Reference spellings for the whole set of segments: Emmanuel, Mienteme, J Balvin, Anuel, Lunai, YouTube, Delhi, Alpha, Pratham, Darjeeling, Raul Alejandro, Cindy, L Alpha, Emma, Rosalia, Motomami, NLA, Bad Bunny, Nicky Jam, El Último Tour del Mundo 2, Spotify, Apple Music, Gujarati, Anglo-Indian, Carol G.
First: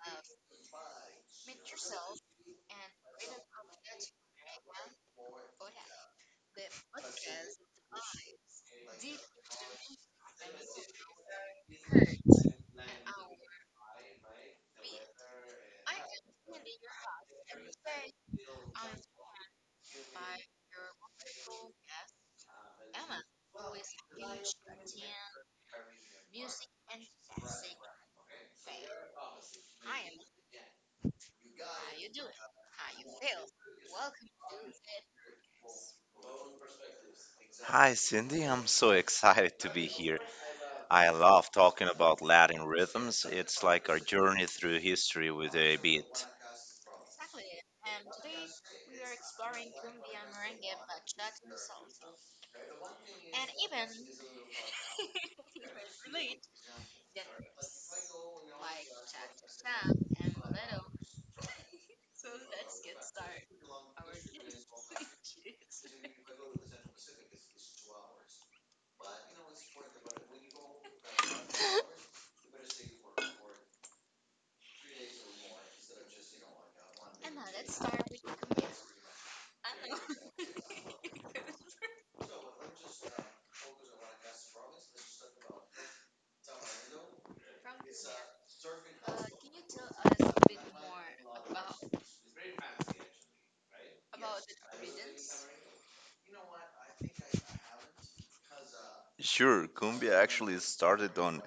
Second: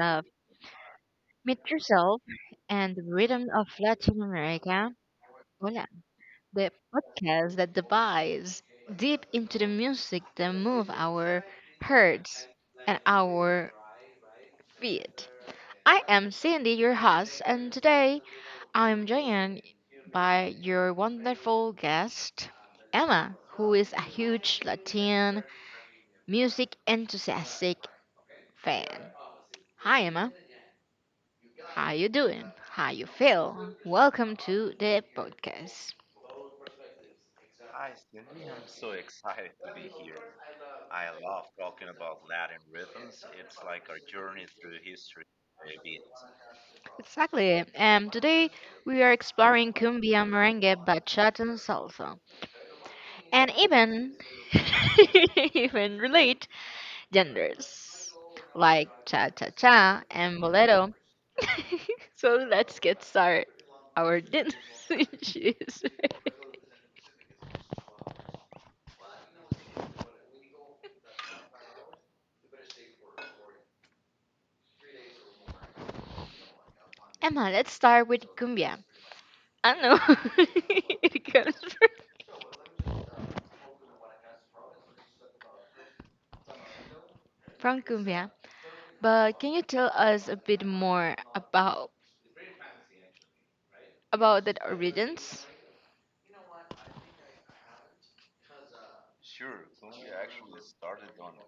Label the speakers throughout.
Speaker 1: of Meet Yourself and the Rhythm of Latin America. Hola, the podcast that dives deep into the music that move our hearts and our feet. I am Cindy, your host, and today I am joined by your wonderful guest, Emma, who is a huge Latin music enthusiastic fan. Hi Emma, how you doing? How you feel? Welcome to the podcast.
Speaker 2: Hi, Cindy. I'm so excited to be here. I love talking about Latin rhythms. It's like our journey through history with a beat.
Speaker 1: Exactly. Today we are exploring cumbia, merengue, bachata, and salsa, and even even relate genders like cha cha cha and bolero. So let's get started. Our dance issues. Emma, let's start with cumbia. I know it comes from cumbia. But can you tell us a bit more about the origins?
Speaker 2: Sure, cumbia actually started on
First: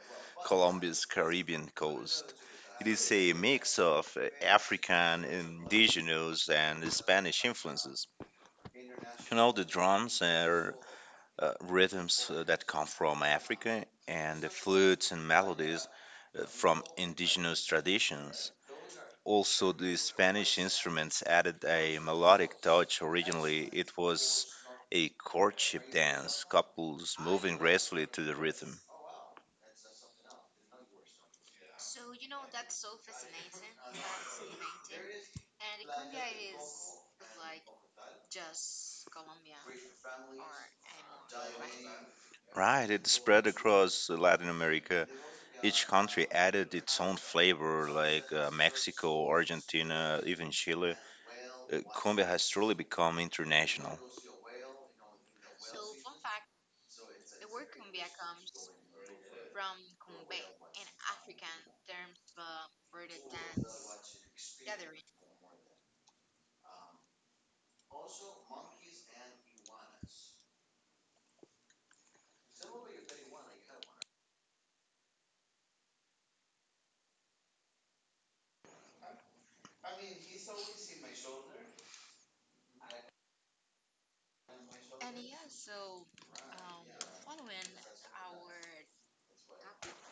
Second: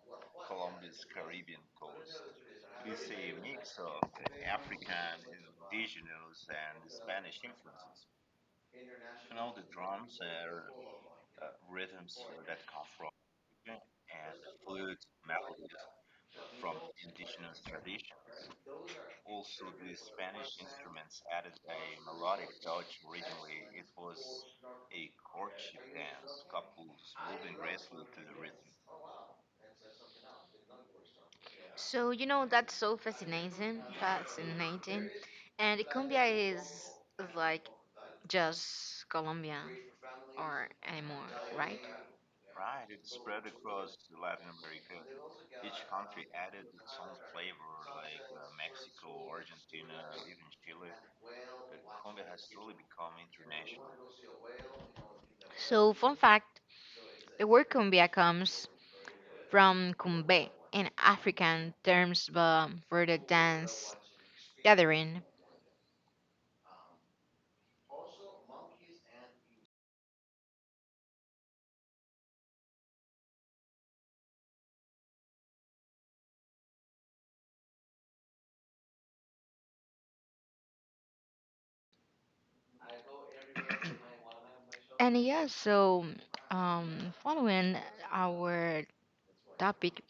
Speaker 2: Colombia's Caribbean coast. It is a mix of African, indigenous, and Spanish influences. You know, the drums are rhythms that come from Africa, and the flutes and melodies from indigenous traditions. Also, the Spanish instruments added a melodic touch. Originally, it was a courtship dance, couples moving gracefully to the rhythm.
Speaker 1: So you know that's so fascinating, and cumbia is like just Colombia or anymore, right?
Speaker 2: Right, it spread across Latin America. Each country added its own flavor, like Mexico, Argentina, even Chile. Cumbia has truly become international.
Speaker 1: So fun fact: the word cumbia comes from cumbe in African terms but for the dance gathering. And yeah, so following our topic,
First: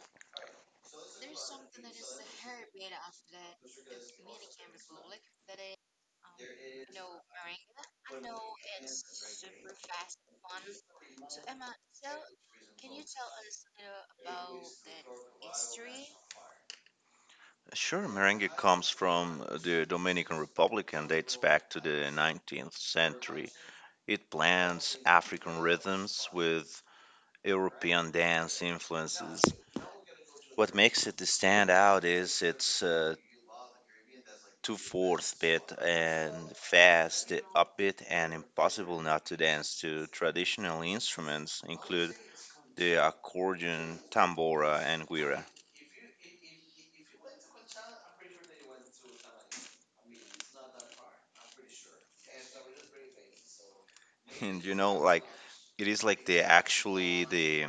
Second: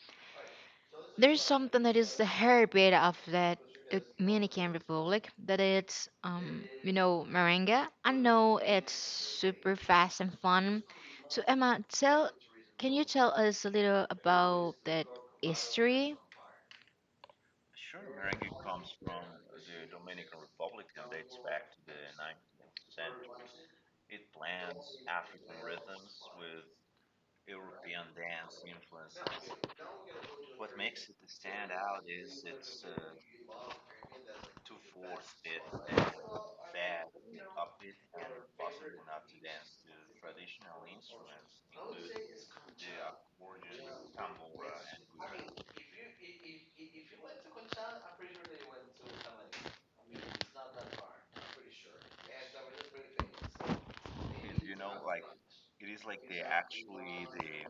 Speaker 1: there's something that is the hairbit of that Dominican Republic that it's you know merengue. I know it's super fast and fun. So Emma, tell can you tell us a little about that history?
Speaker 2: Sure, merengue comes from the Dominican Republic and dates back to the 19th century. It blends African rhythms with European dance influences. What makes it stand out is its two-fourth beat and fast upbeat and impossible not to dance to. Traditional instruments include the accordion, tambora, and guira. and you know, like, it is like, the actually, the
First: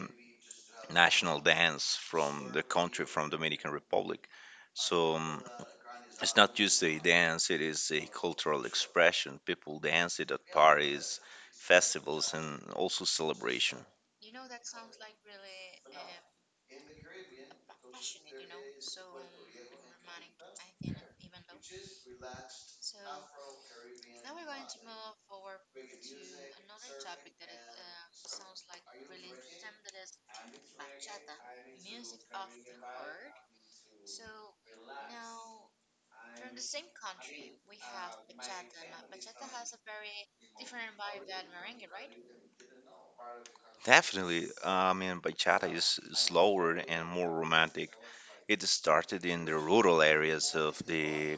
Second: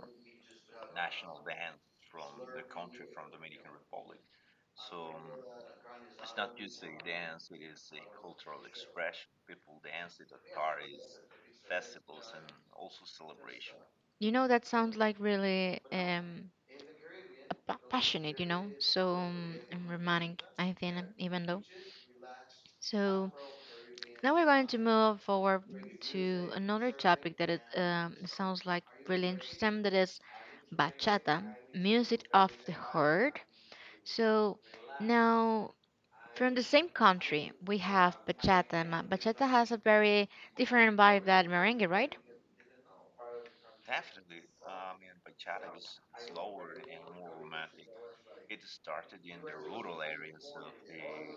Speaker 2: national dance from the country, from Dominican Republic. So it's not just a dance, it is a cultural expression. People dance it at parties, festivals, and also celebration.
Speaker 1: You know that sounds like really a passionate, you know, so and romantic. I think even though so. Now we're going to move forward to another topic that it sounds like really interesting. That is bachata, music of the heart. So now from the same country we have bachata. Bachata has a very different vibe than merengue, right?
Speaker 2: Definitely. I mean, bachata is slower and more romantic. It started in the rural areas of the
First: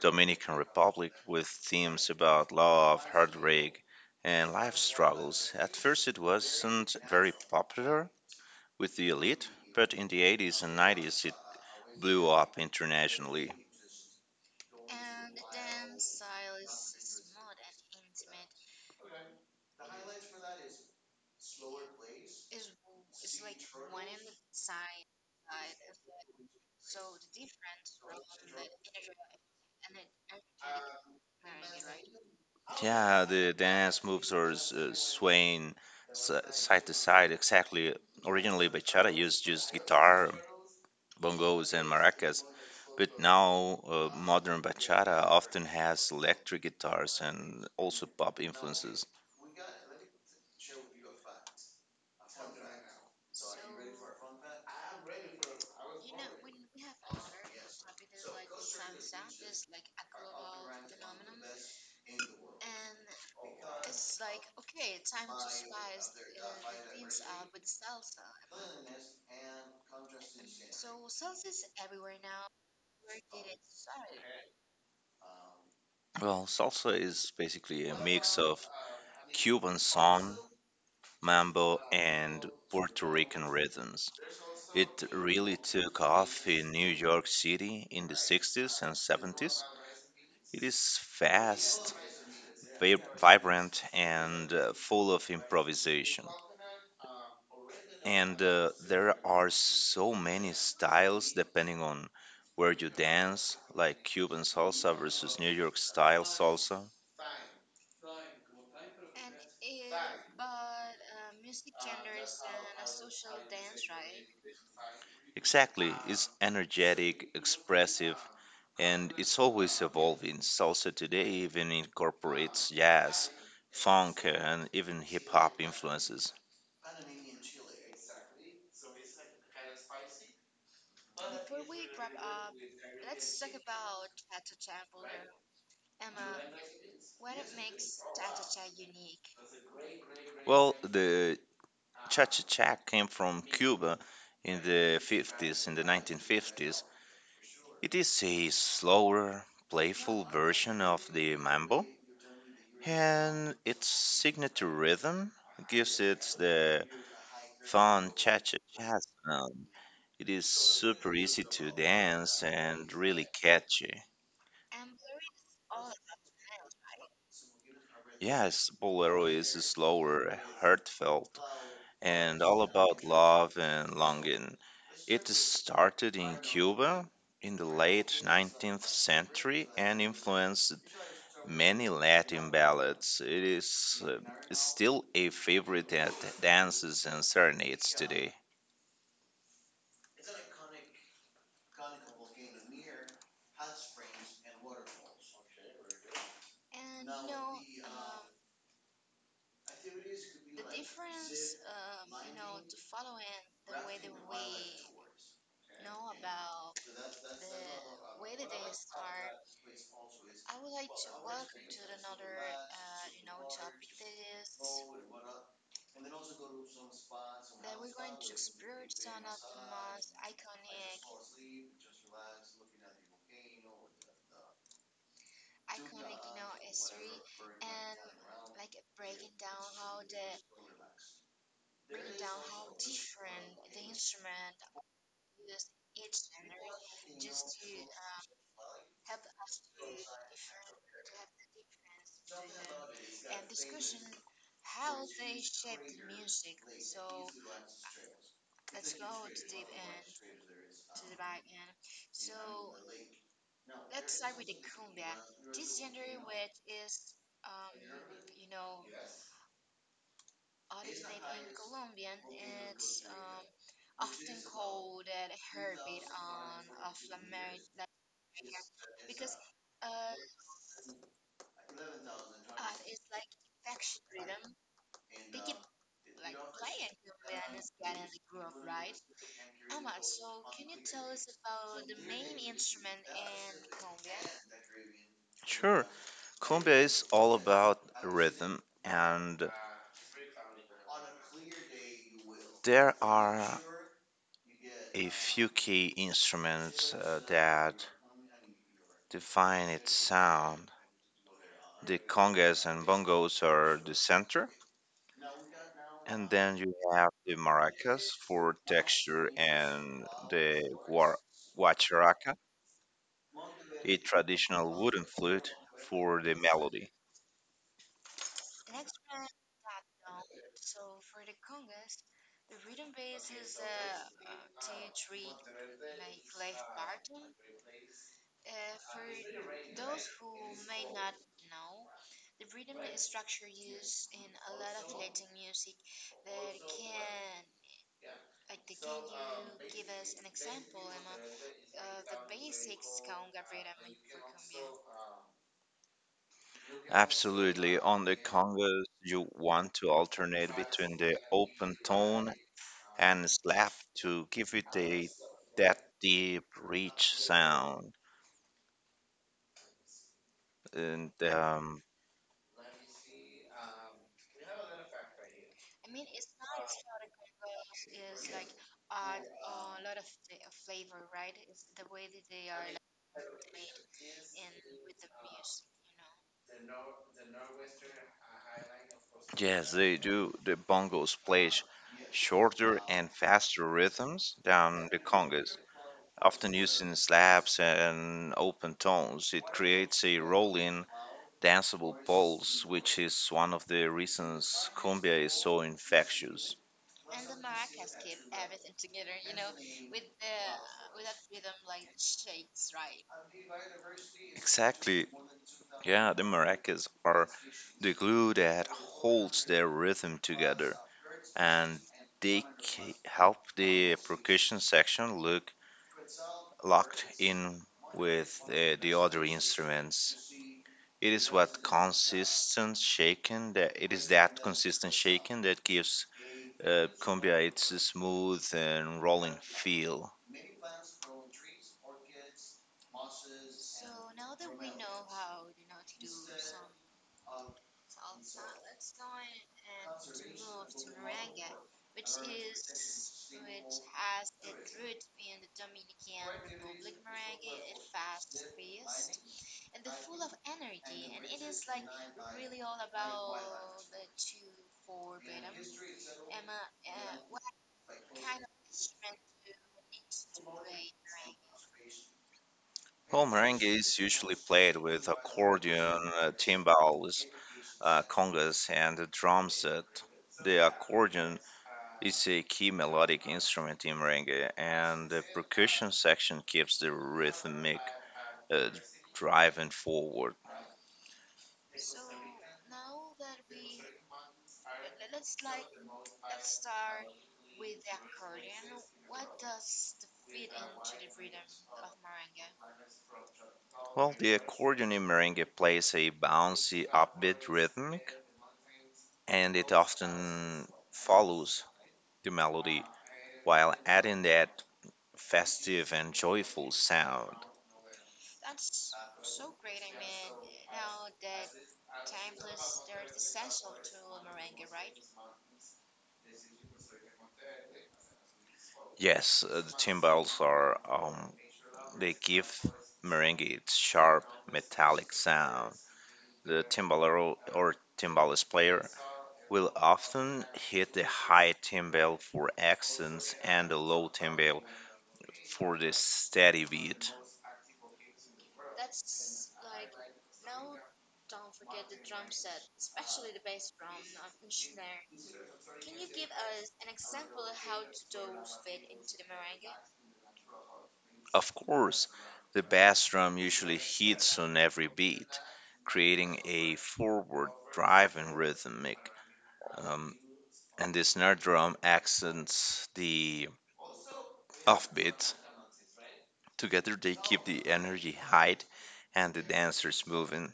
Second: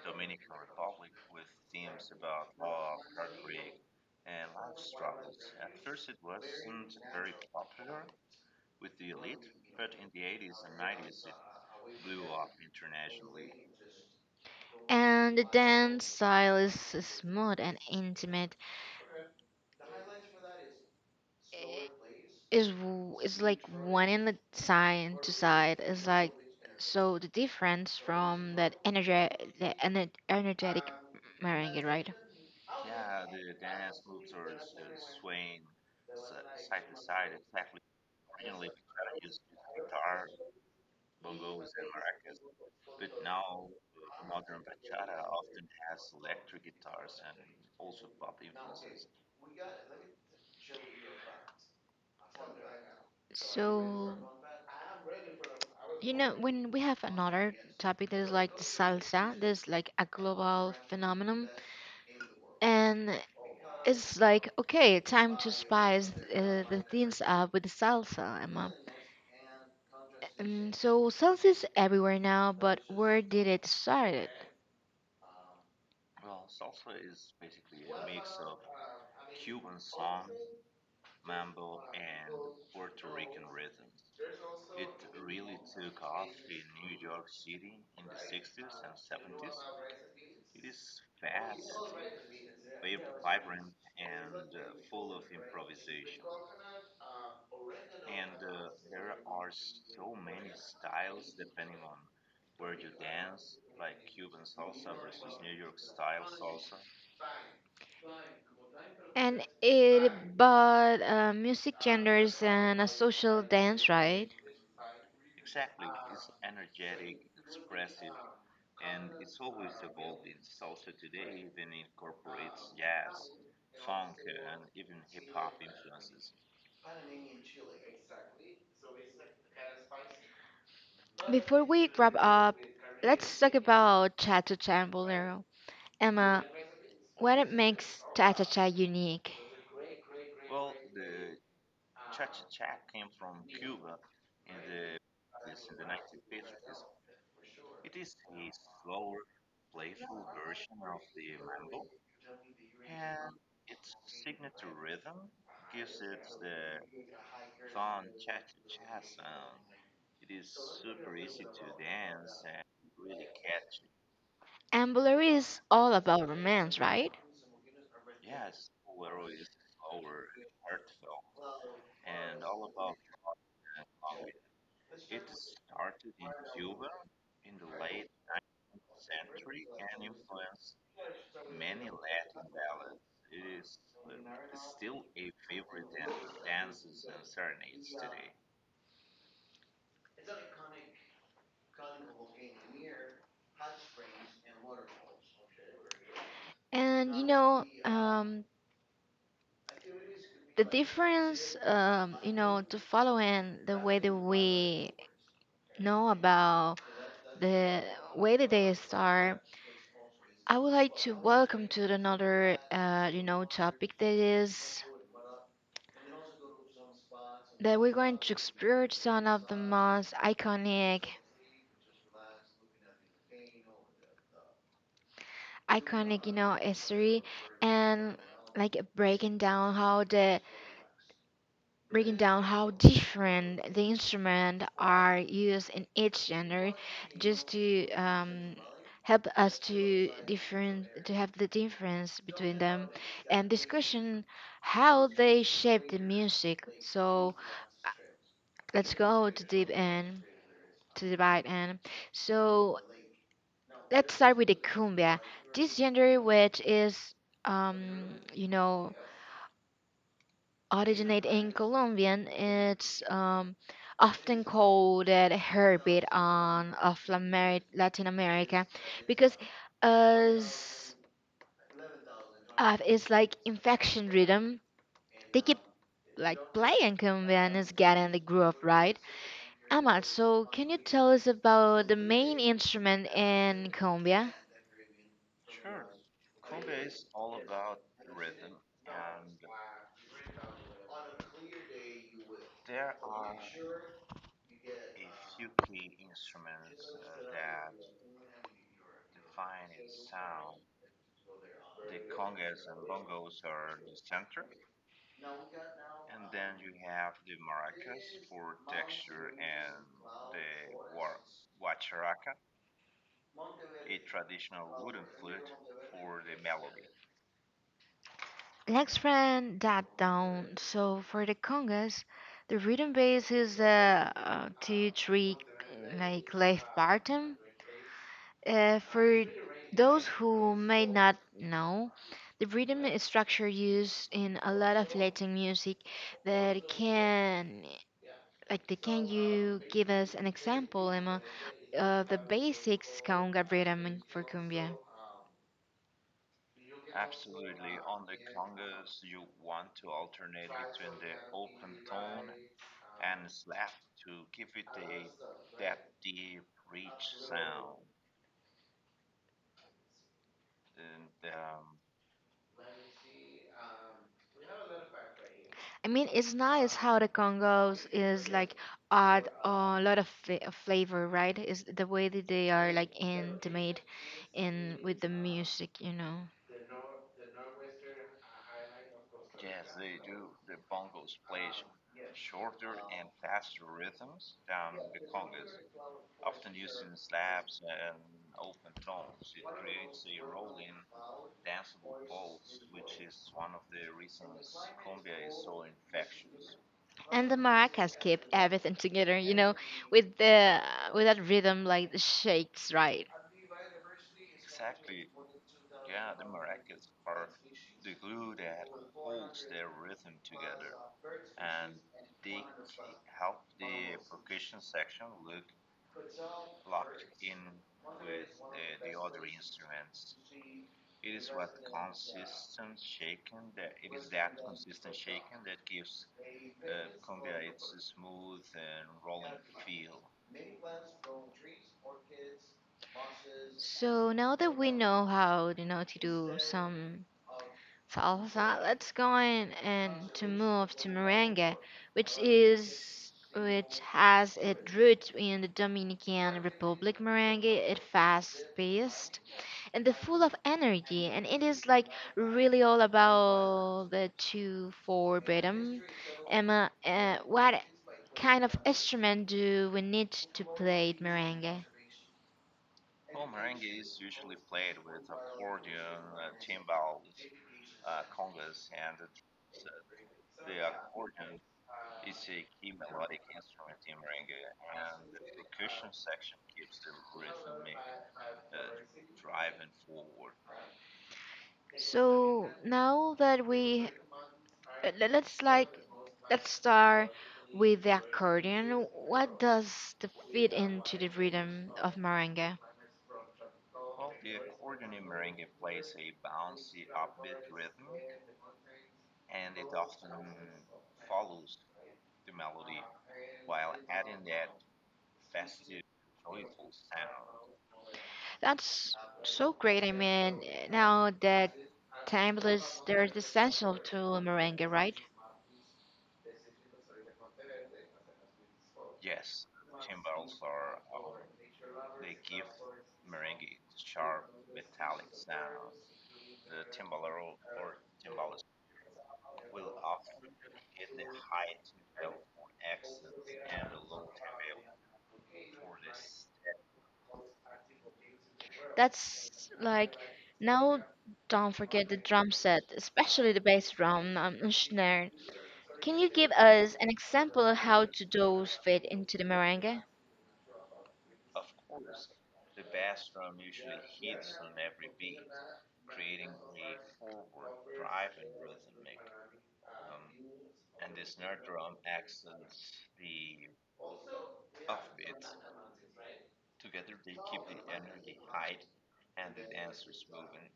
Speaker 2: Dominican Republic with themes about love, heartbreak, and life struggles. At first, it wasn't very popular with the elite, but in the 80s and 90s, it blew up internationally.
Speaker 1: And the dance style is smooth and intimate. I- Is is like one in the side to side. It's like so the difference from that energy, the energetic merengue, right?
Speaker 2: Yeah, the dance moves are swaying side to side, exactly. Originally, bachata used just guitar, bongos, and maracas, but now modern bachata often has electric guitars and also pop influences.
Speaker 1: So you know when we have another topic that is like the salsa, there's like a global phenomenon, and it's like okay, time to spice the things up with the salsa, Emma. So salsa is everywhere now, but where did it start?
Speaker 2: Well, salsa is basically a mix of Cuban son, mambo, and Puerto Rican rhythms. It really took off in New York City in the 60s and 70s. It is fast, vibrant, and full of improvisation. And there are so many styles depending on where you dance, like Cuban salsa versus New York style salsa.
Speaker 1: And it but music genders and a social dance, right?
Speaker 2: Exactly. It's energetic, expressive, and it's always evolving. Salsa today even incorporates jazz, funk, and even hip hop influences.
Speaker 1: Before we wrap up, let's talk about Cha-Cha Cha Bolero. Emma, what it makes Cha-Cha Cha unique?
Speaker 2: Well, the cha cha cha came from Cuba in the 50s, in the 1950s. It is a slower, playful version of the mambo, and its signature rhythm gives it the fun cha cha cha. It is super easy to dance and really catchy.
Speaker 1: And Bolero is all about romance, right?
Speaker 2: Yes, Bolero is slower, heartfelt, and all about love and longing. It started in Cuba in the late 19th century and influenced many Latin ballads. It is still a favorite at dances and serenades today.
Speaker 1: And you know, the difference, you know, to follow in the way that we know about the way that they start, I would like to welcome to another, you know, topic that is that we're going to explore some of the most iconic, you know, history and like breaking down how different the instruments are used in each genre just to help us to different to have the difference between them and this question how they shape the music so uh, let's go to deep end to the right end. So let's start with the cumbia, this genre which is um you know originate in Colombian. It's often called a heartbeat on of Latin America because as it's like infection rhythm. They keep like playing Colombian is getting the groove right. Amal, so can you tell us about the main instrument in Colombia?
Speaker 2: Sure. Cumbia is all about rhythm, and there are a few key instruments that define its sound. The congas and bongos are the center, and then you have the maracas for texture, and the guacharaca, a traditional wooden flute, for the melody.
Speaker 1: Let's run that down. So for the congas, the rhythm base is the 2-3 like left bottom. For those who may not know, the rhythm is structure used in a lot of Latin music. That can like, the, can you give us an example, Emma, of the basics conga rhythm for cumbia?
Speaker 2: Absolutely. On the congos, you want to alternate between the open tone and slap to give it a that deep, rich sound. And
Speaker 1: I mean, it's nice how the Congos is like add a lot of flavor, right? Is the way that they are like intimate in with the music, you know.
Speaker 2: Yes, they do. The bongos play shorter and faster rhythms than the congas. Often using slaps and open tones, it creates a rolling danceable poles, which is one of the reasons cumbia is so infectious.
Speaker 1: And the maracas keep everything together, you know, with the with that rhythm like the shakes, right?
Speaker 2: Exactly. Yeah, the maracas are the glue that holds their rhythm together, and they help the percussion section look locked in with the other instruments. It is that consistent shaking that gives cumbia its smooth and rolling feel.
Speaker 1: So now that we know how you know to do some. So also, let's go in and to move to Merengue, which has its roots in the Dominican Republic. Merengue it fast paced and the full of energy, and it is like really all about the 2/4 rhythm. Emma, what kind of instrument do we need to play merengue?
Speaker 2: Home merengue is usually played with accordion, timbales, congas, and a drum set. The accordion is a key melodic instrument in merengue, and the percussion section keeps the rhythmic uh, driving forward.
Speaker 1: So now that we let's like let's start with the accordion. What does the fit into the rhythm of merengue?
Speaker 2: Well, the accordion in merengue plays a bouncy, upbeat rhythmic, and it often follows the melody while adding that festive and joyful sound.
Speaker 1: That's so great. I mean, now that timeless, there's essential to merengue, right?
Speaker 2: Yes, the timbales are, they give merengue its sharp metallic sound. The timbalero or timbales player will often hit the high timbale for accents and the low timbale for the steady beat.
Speaker 1: That's like now. Don't forget the drum set, especially the bass drum and snare. Can you give us an example of how to those fit into the merengue?
Speaker 2: Of course, the bass drum usually hits on every beat, creating a forward driving rhythmic. Um, and the snare drum accents the offbeat. Together, they keep the energy high and the dancers moving.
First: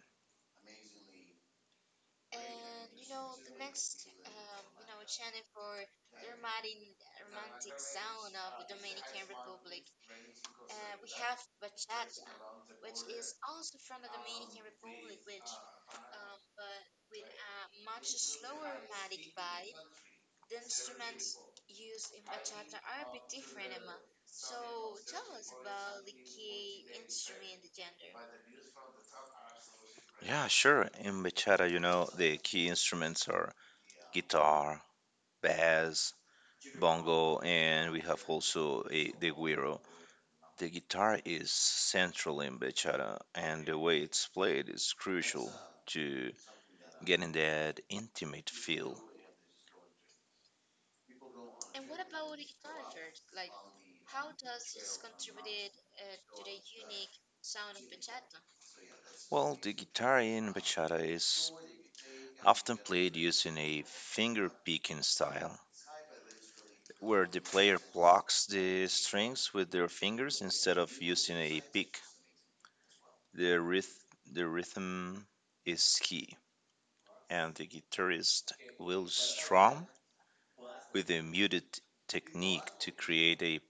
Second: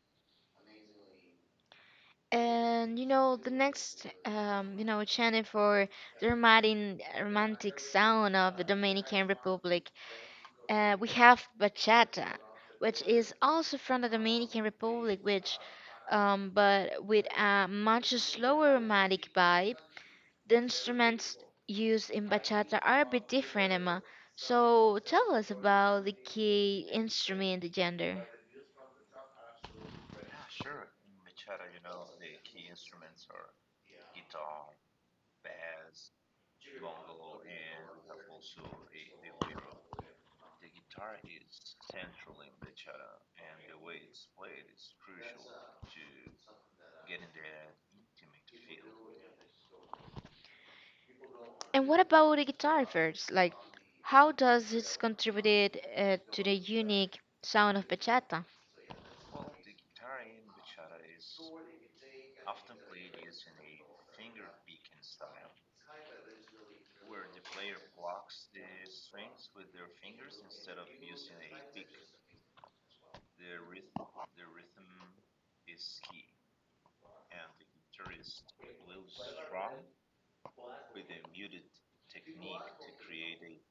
Speaker 1: And you know, the next, you know, channel for the romantic sound of the Dominican Republic, we have bachata, which is also from the Dominican Republic, which, but with a much slower romantic vibe. The instruments used in bachata are a bit different, Emma. So tell us about the key instrument, the gender.
Speaker 2: Yeah, sure. In bachata, you know, the key instruments are guitar, bass, bongo, and we have also a, the güiro. The guitar is central in bachata, and the way it's played is crucial to getting that intimate feel.
Speaker 1: And what about the guitar first? Like, how does it contributed to the unique sound of bachata?
Speaker 2: Well, the guitar in bachata is often played using a finger picking style, where the player plucks the strings with their fingers instead of using a pick. The, ryth- the rhythm is key, and the guitarist will strom with a muted technique to create a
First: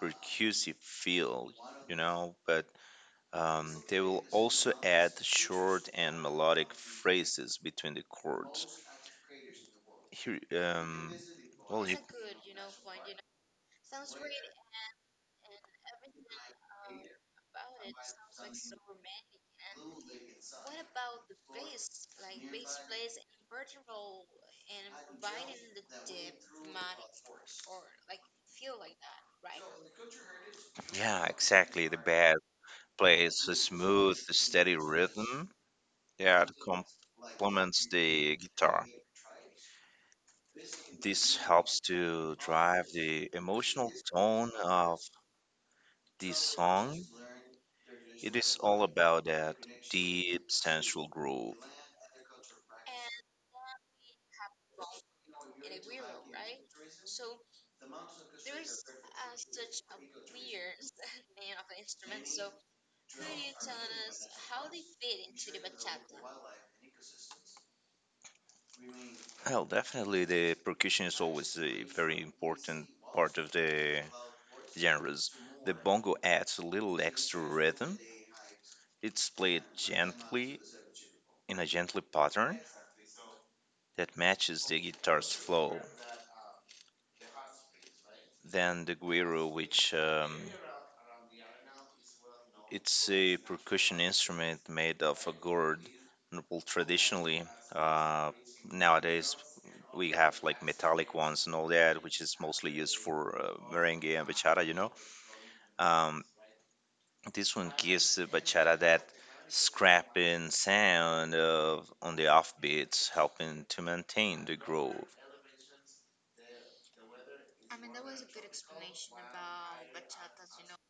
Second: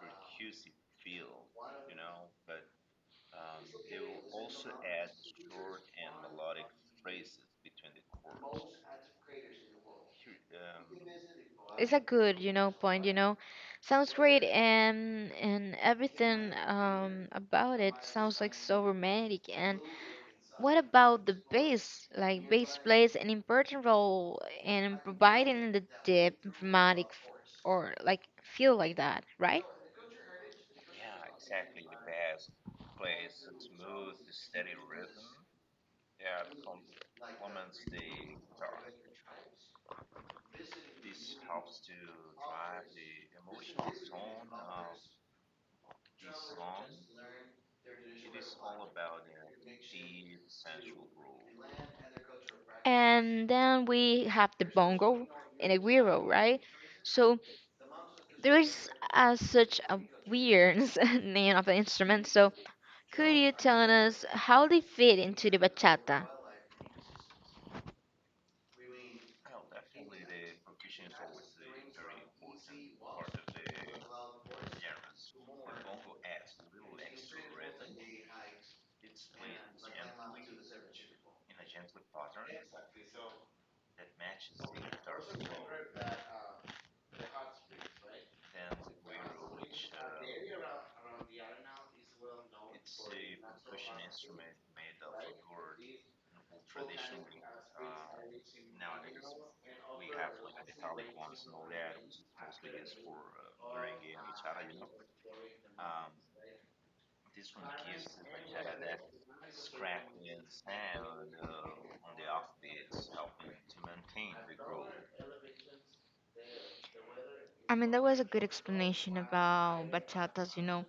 Speaker 2: percussive feel, you know, but they will also add short and melodic phrases between the chords. Here, um, well,
Speaker 1: It's
Speaker 2: you,
Speaker 1: a good, you know, point. You know, sounds great, and everything about it sounds like so romantic. And what about the bass? Like, bass plays an important role in providing the deep, dramatic, or like feel like that, right?
Speaker 2: yeah, exactly. The band plays a smooth, steady rhythm that complements the guitar. This helps to drive the emotional tone of the song. It is all about that deep, sensual groove.
Speaker 1: And then we have the bongo and the guiro, right? So there is such a weird name of the instrument, so could you tell us how they fit into the bachata?
Speaker 2: Well, definitely the percussion is always a very important part of the genres. The bongo adds a little extra rhythm. It's played gently in a gently pattern that matches the guitar's flow. Then the guiro, which it's a percussion instrument made of a gourd. Well, traditionally, uh, nowadays we have like metallic ones and all that, which is mostly used for merengue and bachata. You know, um, this one gives the bachata that scrapping sound of on the off beats, helping to maintain the groove.
Speaker 1: I mean, that was a good explanation about bachatas, you know.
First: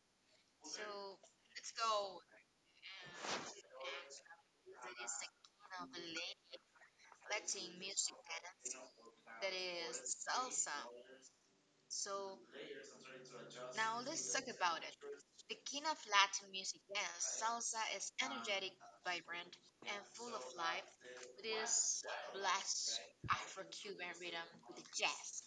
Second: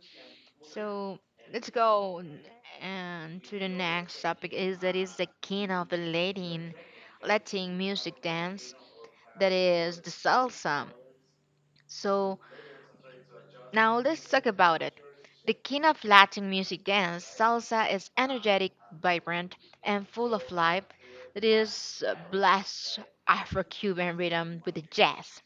Speaker 1: So let's go n- and to the next topic is that is the king of the Latin music dance that is the salsa. So now let's talk about it. The king of Latin music dance, salsa is energetic, vibrant, and full of life. It is a blessed Afro-Cuban rhythm with the jazz,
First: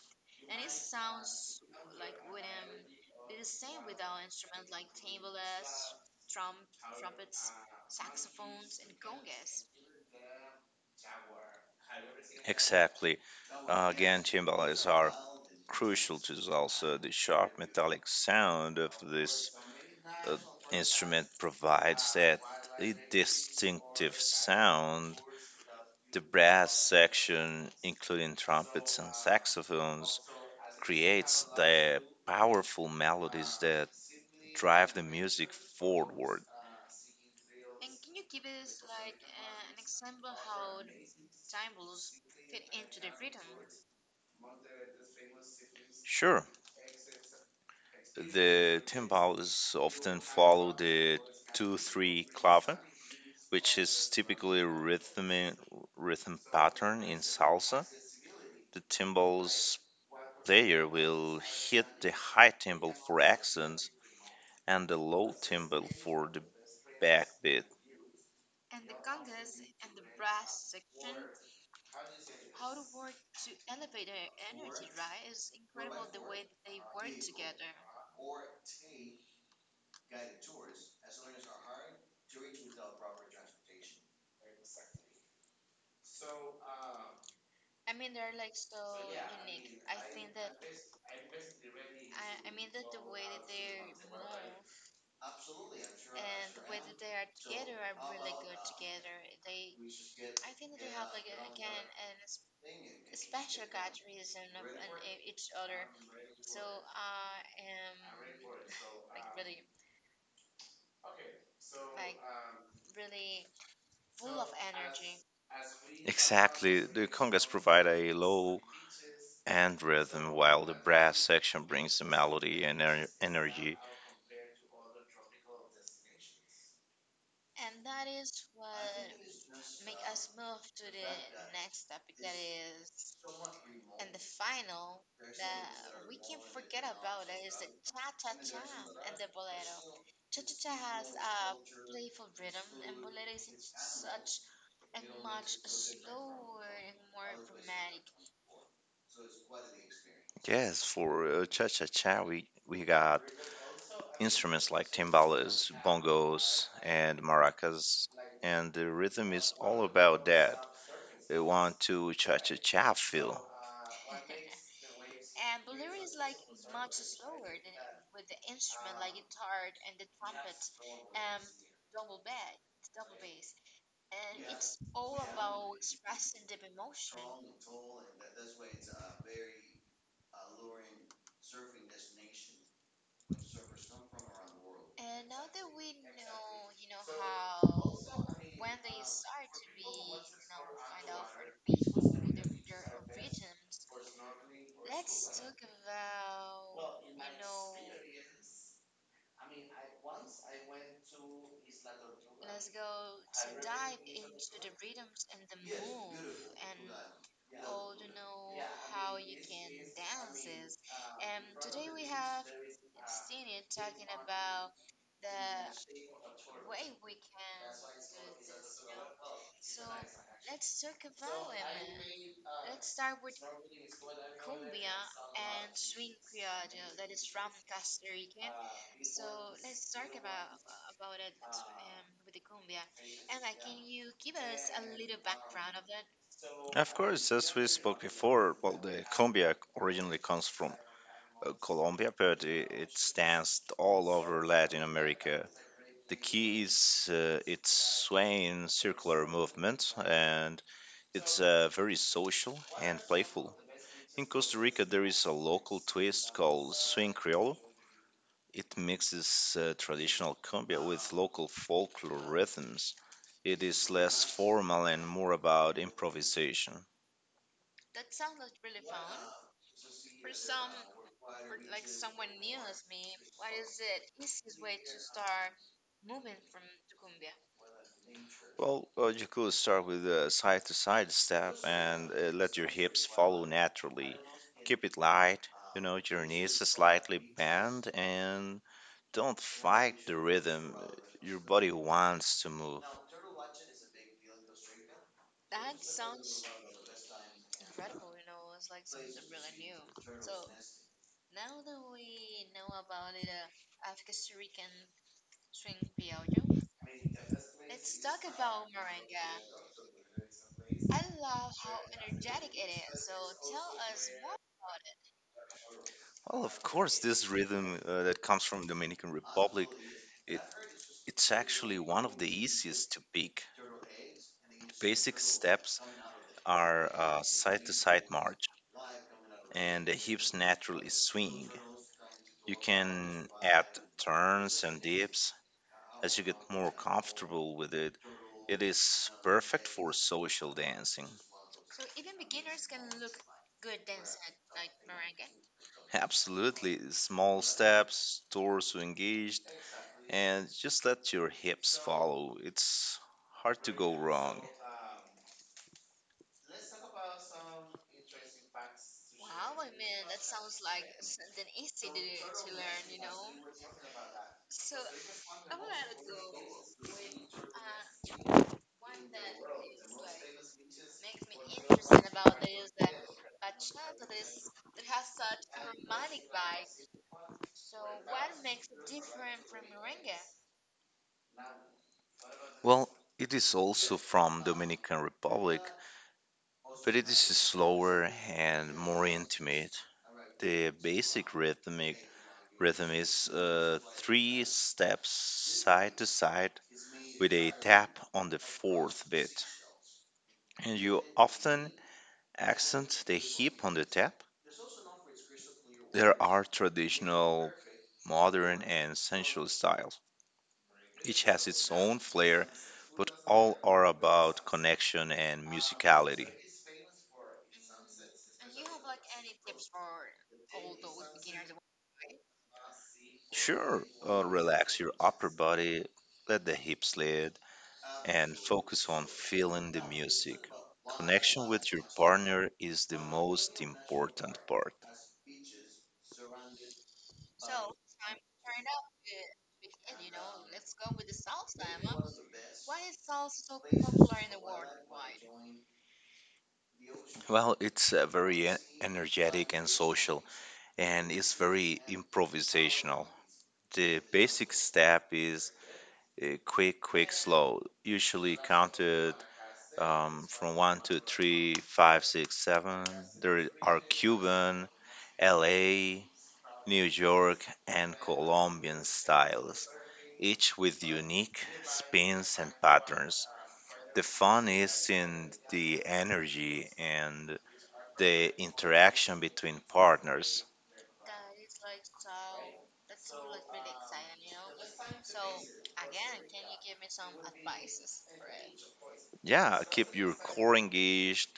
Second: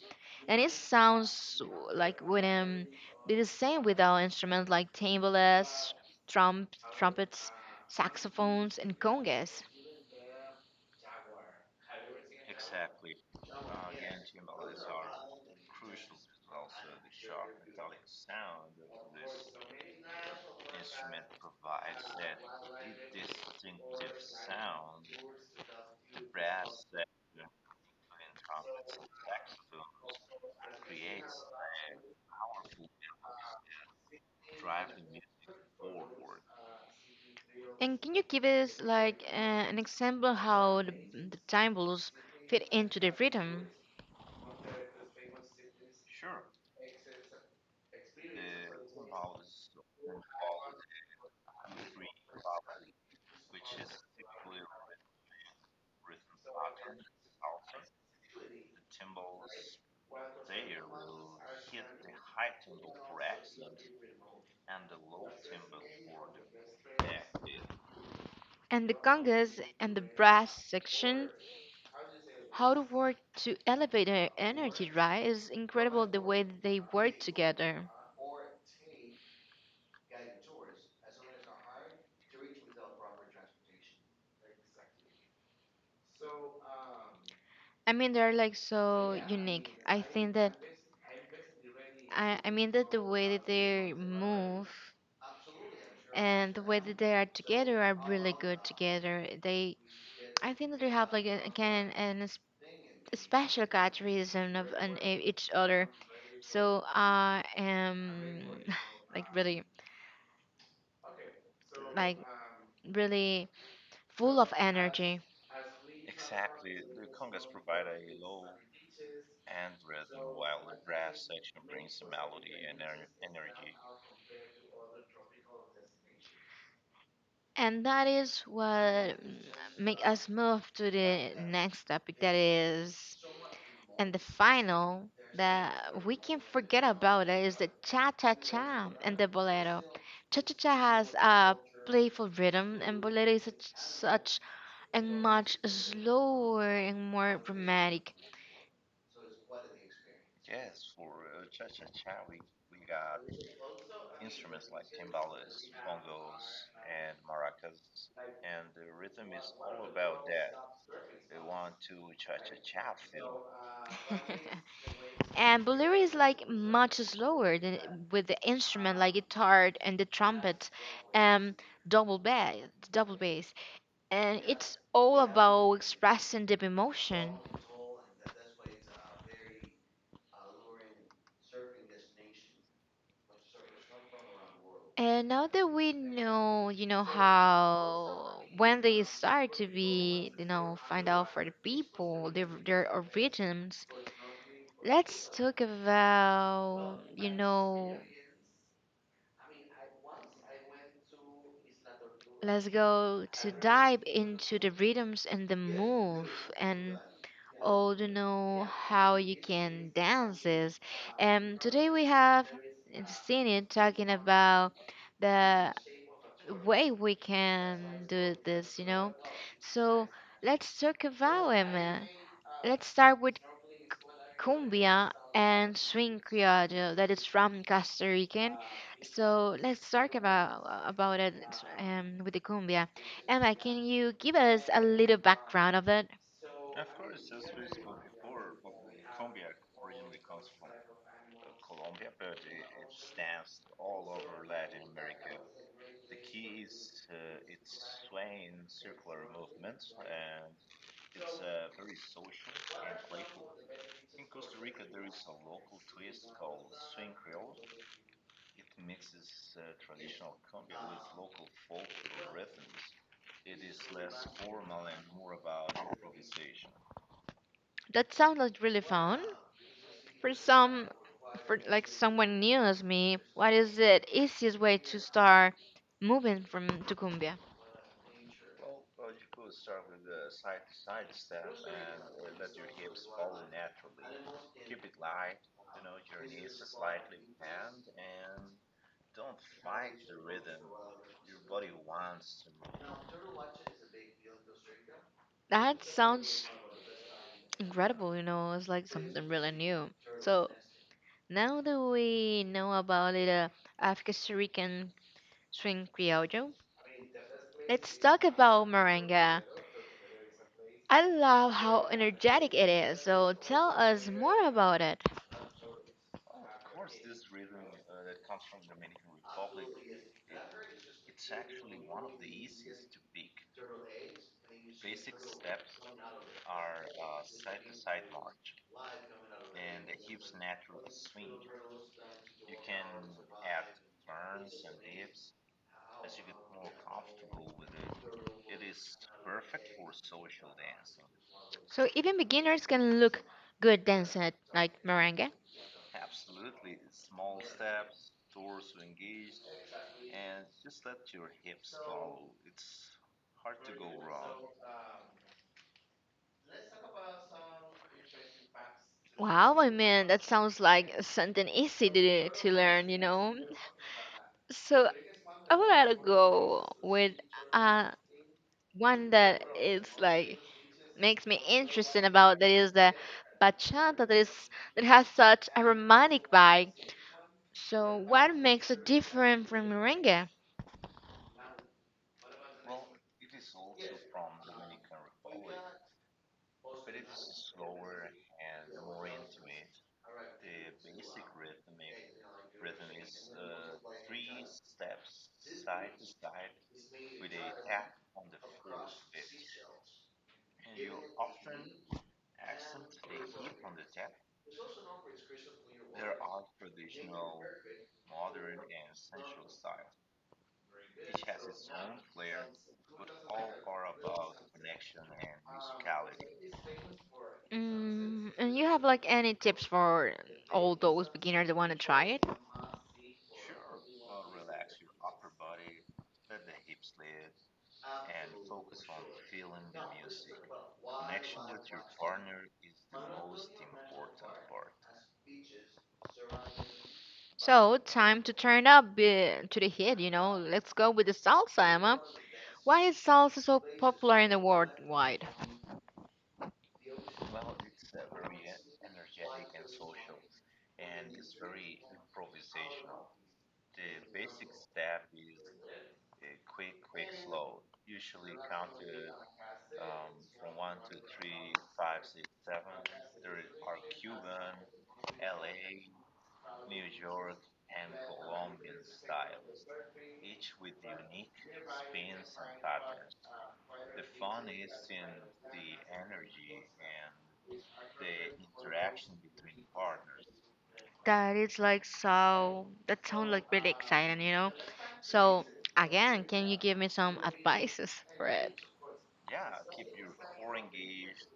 Speaker 1: and it sounds like rhythm. Be the same with our instruments like timbales, trump, trumpets, saxophones, and congas.
Speaker 2: Exactly. Again, timbales are crucial to salsa. The sharp metallic sound of this uh, instrument provides that a distinctive sound. The brass section, including trumpets and saxophones, creates the powerful melodies that drive the music forward.
Speaker 1: And can you give us like an example how the timbalets fit into the rhythm?
Speaker 2: Sure. The timbales often follow the 2-3 clave, which is typically a rhythm pattern in salsa. The timbales player will hit the high timbal for accents and the low timbal for the backbeat.
Speaker 1: And the congas and the brass section, how to work to elevate their energy, right? It's incredible the way they work together. I mean, they're like so unique. I think that I mean that the way that they move and the way that they are together are really good together. They I think that we have like a, again an a special characterism of an, a, each other. So I am like really like really full of energy.
Speaker 2: Exactly. The congas provide a low and rhythm, while the brass section brings the melody and energy.
Speaker 1: And that is what make us move to the next topic that is and the final that we can forget about it is the cha cha cha and the bolero. Cha cha cha has a playful rhythm, and bolero is such and much slower and more dramatic.
Speaker 2: Yes, for cha cha cha, we got instruments like timbales, bongos, and maracas, and the rhythm is all about that. They want to cha cha cha feel.
Speaker 1: And bolero is like much slower than with the instrument like guitar and the trumpet, um, double bass, double bass, and it's all about expressing deep emotion. And now that we know, you know, how when they start to be, you know, find out for the people their origins, let's talk about, you know, let's go to dive into the rhythms and the move and all to know how you can dance this. And today we have Senior talking about the way we can do this, you know. So let's talk about him. Let's start with cumbia and swing criollo that is from Costa Rican. So let's talk about it with the cumbia. Emma, can you give us a little background of it?
Speaker 2: Of course, as we spoke before, well, the cumbia originally comes from Colombia, but it stands all over Latin America. The key is its swaying circular movement, and it's very social and playful. In Costa Rica, there is a local twist called swing creole. It mixes traditional cumbia with local folklore rhythms. It is less formal and more about improvisation.
Speaker 1: That sounds like really fun for some, for like someone new as me. What is the easiest way to start moving from to cumbia?
Speaker 2: Well, you could start with a side to side step and let your hips follow naturally. Keep it light, you know, your knees slightly bent, and don't fight the rhythm. Your body wants to move.
Speaker 1: That sounds incredible. You know, it's like something really new. So now that we know about it, of Costa Rican Swing Trinquillo. Let's talk about merengue. I love how energetic it is, so tell us more about it.
Speaker 2: Well, of course, this rhythm that comes from Dominican Republic, it it's actually one of the easiest to pick. Basic steps are side to side march, and the hips naturally swing. You can add turns and dips as you get more comfortable with it. It is perfect for social dancing.
Speaker 1: So even beginners can look good dancing at like merengue.
Speaker 2: Absolutely. Small steps, doors to engaged, and just let your hips follow. It's hard to go wrong.
Speaker 1: Wow, I mean that sounds like something easy to learn, you know. So I would rather go with uh one that is like makes me interested about that is the bachata that is that has such a romantic vibe. So, what makes it different from merengue?
Speaker 2: Well, it is also from Dominican Republic, but it is slower and more intimate. The basic rhythm is three steps side to side with a tap on the fourth beat. And you often accent the hip on the tap. There are traditional, modern, and sensual styles. Each has its own flair, but all are about connection and musicality.
Speaker 1: Mm, and you have like any tips for all those beginners that want to try it?
Speaker 2: Sure, relax your upper body, let the hips lead, and focus on feeling the music. Connection with your partner is the most important part.
Speaker 1: So, time to turn up to the heat, you know. Let's go with the salsa, Emma. Why is salsa so popular in the world wide?
Speaker 2: Well, it's very energetic and social, and it's very improvisational. The basic step is quick, quick, slow, usually counted from one, two, three, five, six, seven. There are Cuban, LA, New York, and Colombian styles, each with unique spins and patterns. The fun is in the energy and the interaction between partners.
Speaker 1: That is like so. That sounds like really exciting, you know? So, again, can you give me some advices for it?
Speaker 2: Yeah, keep your core engaged,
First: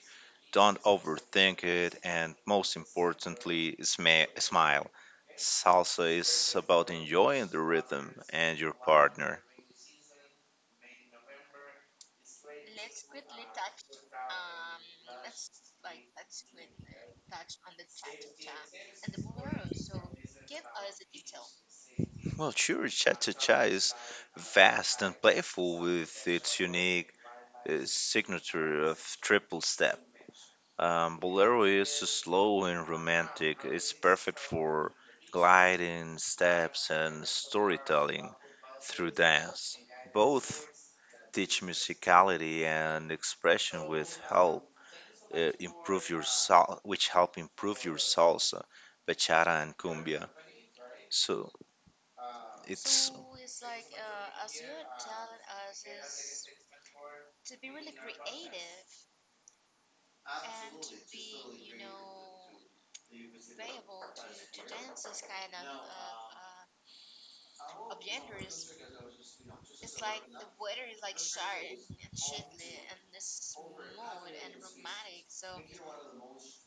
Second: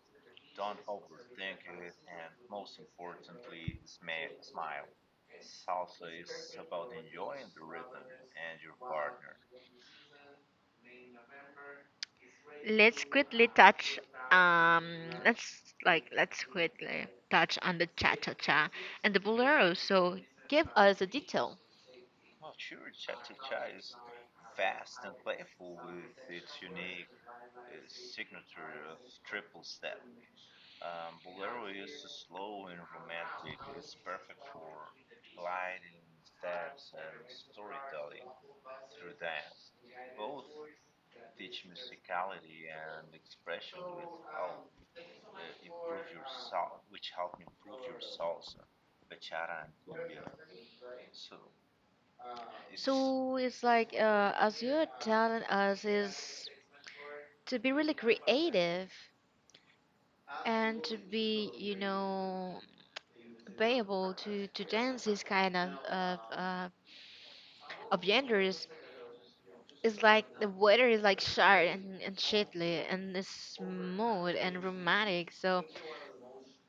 Speaker 2: don't overthink it, and most importantly, smile. Salsa is about enjoying the rhythm and your partner.
Speaker 1: Let's quickly touch um let's quickly touch on the cha cha cha and the bolero. So give us a detail.
Speaker 2: Well, sure, cha-cha-cha is vast and playful with its unique signature of triple step. Bolero is slow and romantic. It's perfect for gliding steps and storytelling through dance. Both teach musicality and expression with help which help improve your salsa, bachata and cumbia. So it's...
Speaker 1: So it's like as you're telling us is to be really creative and to be be able to dance this kind of of genders. It's like the weather is like sharp and shitly, and it's smooth and romantic. So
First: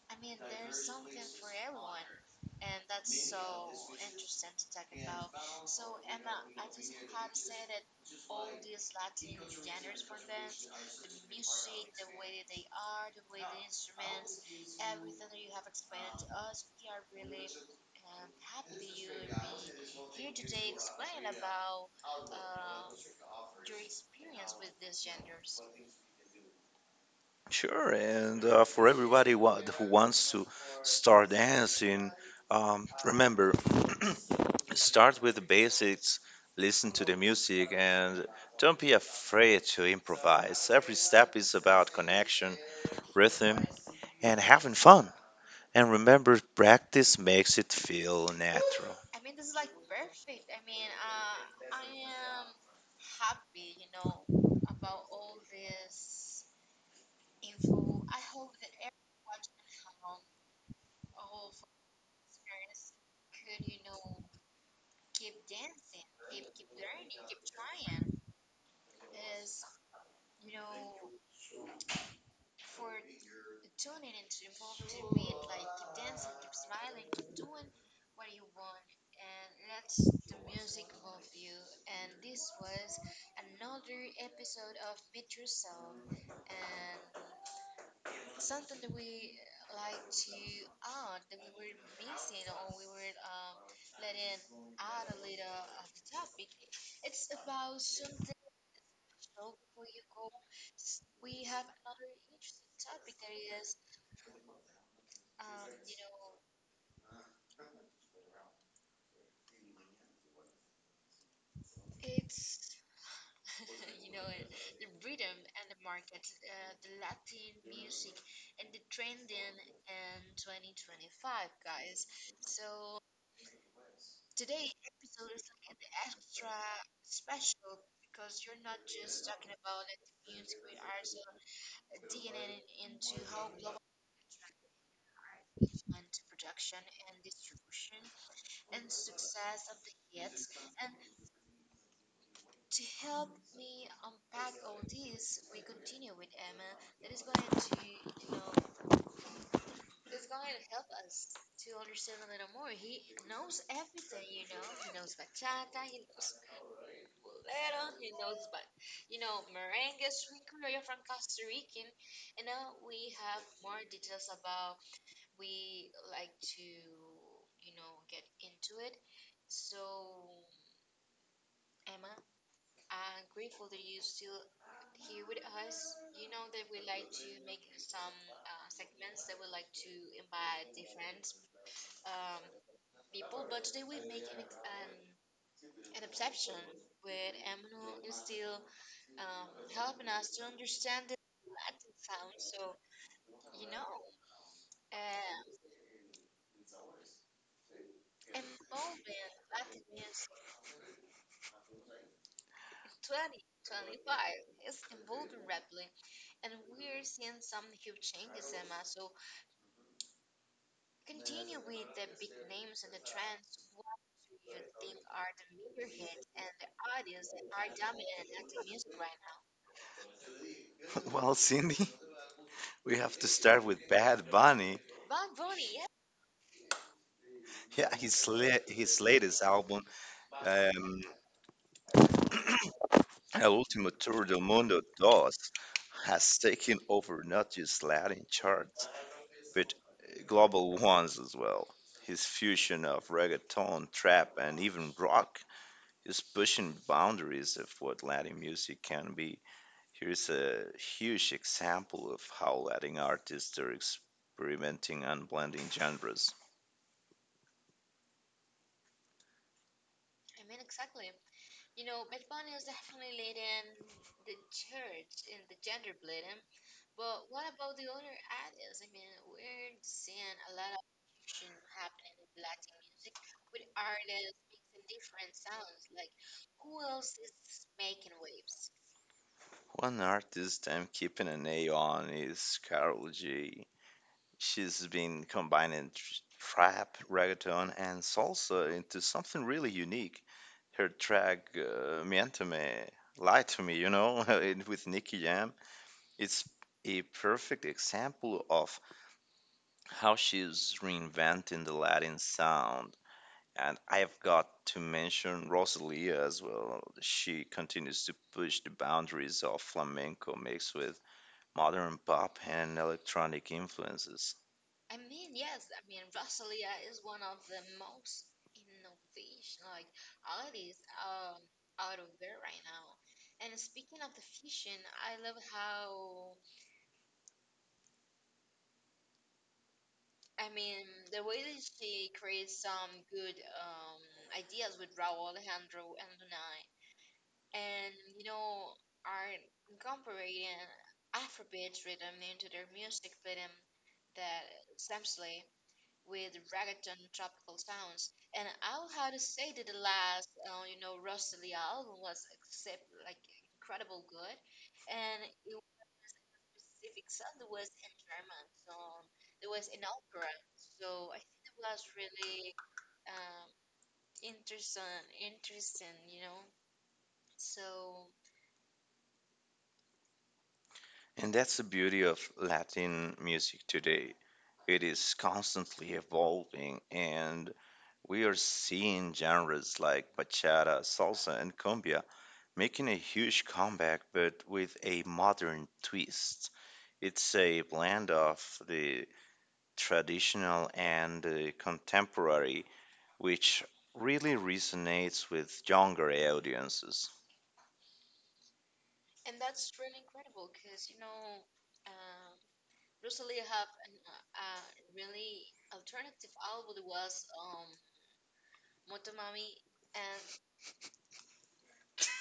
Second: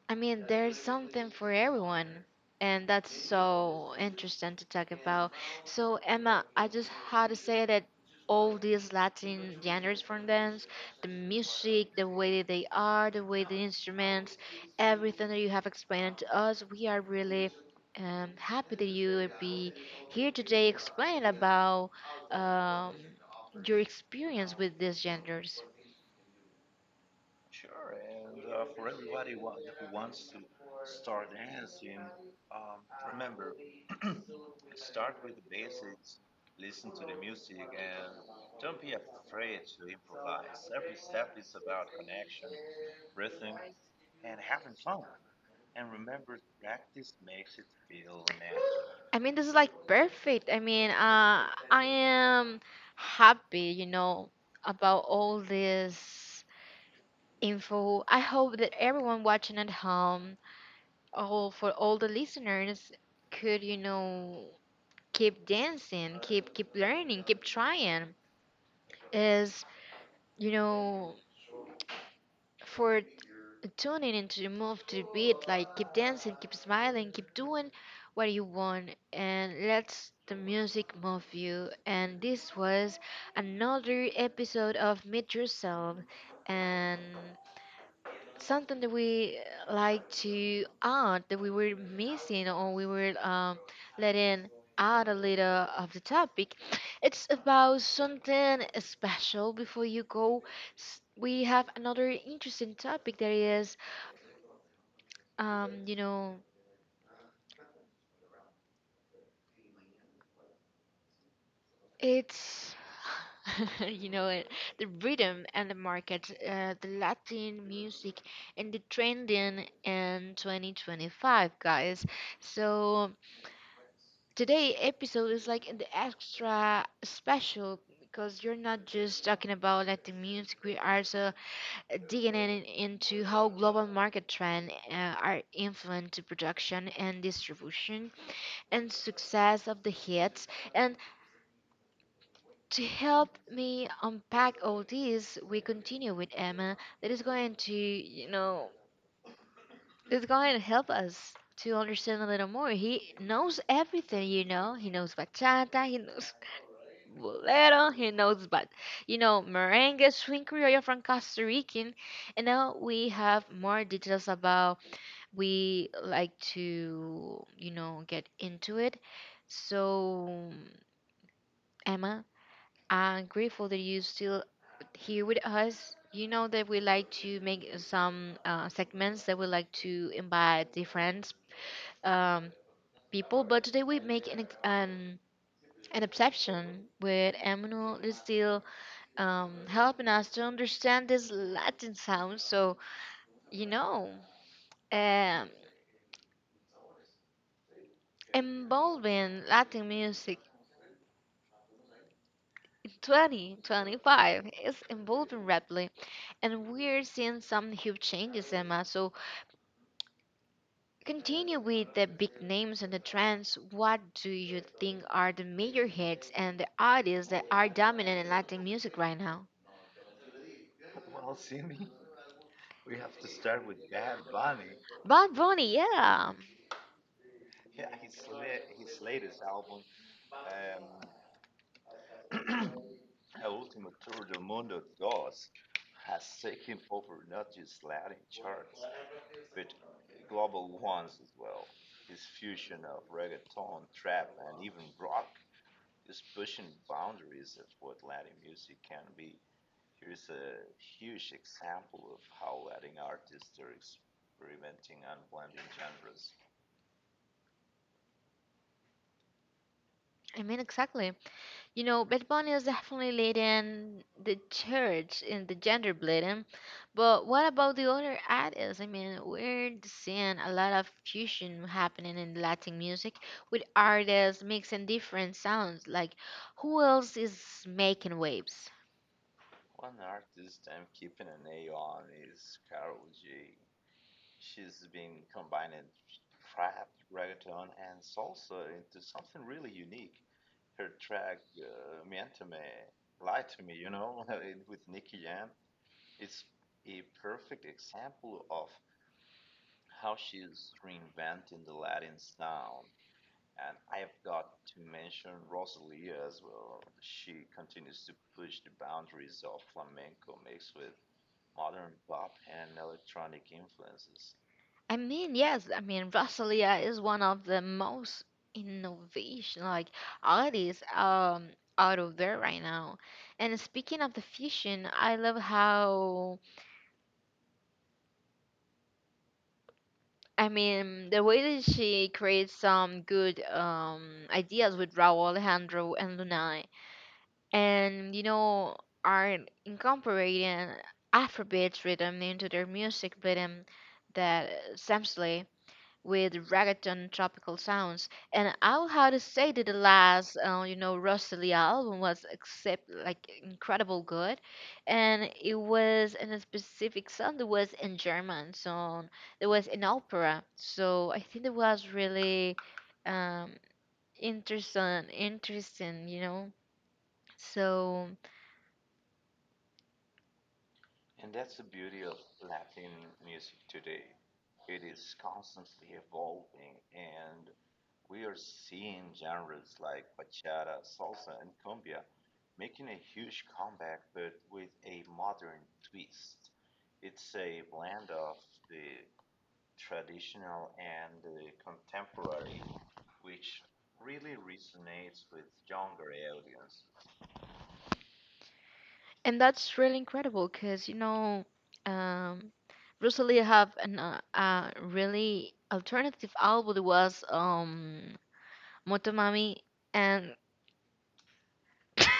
Speaker 1: I mean, there's something for everyone, and that's so interesting to talk about. So, Emma, I just had to say that all these Latin genres from dance, the music, the way that they are, the way the instruments, everything that you have explained to us, we are really happy that you would be here today explaining about um, your experience with these genres.
Speaker 2: Sure, and for everybody who wants to start dancing, remember, start with the basics, listen to the music, and don't be afraid to improvise. Every step is about connection, rhythm, and having fun. And remember, practice makes it feel natural.
Speaker 1: I mean, this is like perfect. I mean, I am happy, you know, about all this info. I hope that everyone watching at home, all for all the listeners, could, you know, keep dancing, keep learning, keep trying. Is you know for tune in and to move to the beat. Like keep dancing, keep smiling, keep doing what you want, and let the music move you. And this was another episode of Meet Yourself, and something that we like to add that we were missing or we were letting out a little of the topic. It's about something special before you go we have another interesting topic that is you know, it's you know it, the rhythm and the market, the Latin music and the trending in 2025, guys. So today episode is like the extra special because you're not just talking about Latin music. We are also digging in into how global market trends are influenced to production and distribution and success of the hits. And to help me unpack all this, we continue with Emma. That is going to, you know, that's going to help us to understand a little more. He knows everything, you know. He knows bachata, he knows bolero, he knows, but you know, merengue, swing criollo from Costa Rican. And now we have more details about we like to, you know, get into it. So, Emma, I'm grateful that you're still here with us. You know that we like to make some segments that we like to invite different um, people, but today we make an an exception with Emmanuel is still helping us to understand this Latin sound. So you know, um, involving Latin music in 2025 is involving rapidly, and we're seeing some huge changes, Emma. So continue with the big names and the trends. What do you think are the major hits and the artists that are dominant in Latin music right now?
Speaker 2: well, Cindy, we have to start with Bad Bunny.
Speaker 1: Bad Bunny, yeah.
Speaker 2: Yeah, his latest album. Um, El Último Tour del Mundo 2 has taken over not just Latin charts, but global ones as well. His fusion of reggaeton, trap, and even rock is pushing boundaries of what Latin music can be. Here's a huge example of how Latin artists are experimenting and blending genres.
Speaker 1: I mean, exactly. You know, Bad Bunny is definitely leading the church in the gender bleeding. But what about the other artists? I mean, we're seeing a lot of fusion happening in Latin music with artists mixing different sounds. Like, who else is making waves?
Speaker 2: One artist I'm keeping an eye on is Carol G. She's been combining trap, reggaeton, and salsa into something really unique. Her track "Mienteme," "Lie to Me," with Nicky Jam, it's a perfect example of how she's reinventing the Latin sound. And I've got to mention Rosalia as well. She continues to push the boundaries of flamenco mixed with modern pop and electronic influences.
Speaker 1: I mean, yes, I mean, Rosalia is one of the most innovation like artists out of there right now. And speaking of the fusion, I love how I mean the way that she creates some good ideas with Raul Alejandro and Lunai. And you know, are incorporating Afrobeats rhythm into their music rhythm that Sam Slay, with reggaeton tropical sounds. And I'll have to say that the last, you know, Rosalia album was except like incredible good, and it was in a specific song that was in German, so there was in opera. So I think it was really um, interesting, interesting, you know. So.
Speaker 2: And that's the beauty of Latin music today. It is constantly evolving, and we are seeing genres like bachata, salsa, and cumbia making a huge comeback but with a modern twist. It's a blend of the traditional and the contemporary, which really resonates with younger audiences.
Speaker 1: And that's really incredible because, you know, um, Rosalie have an, a really alternative album that was Motomami. And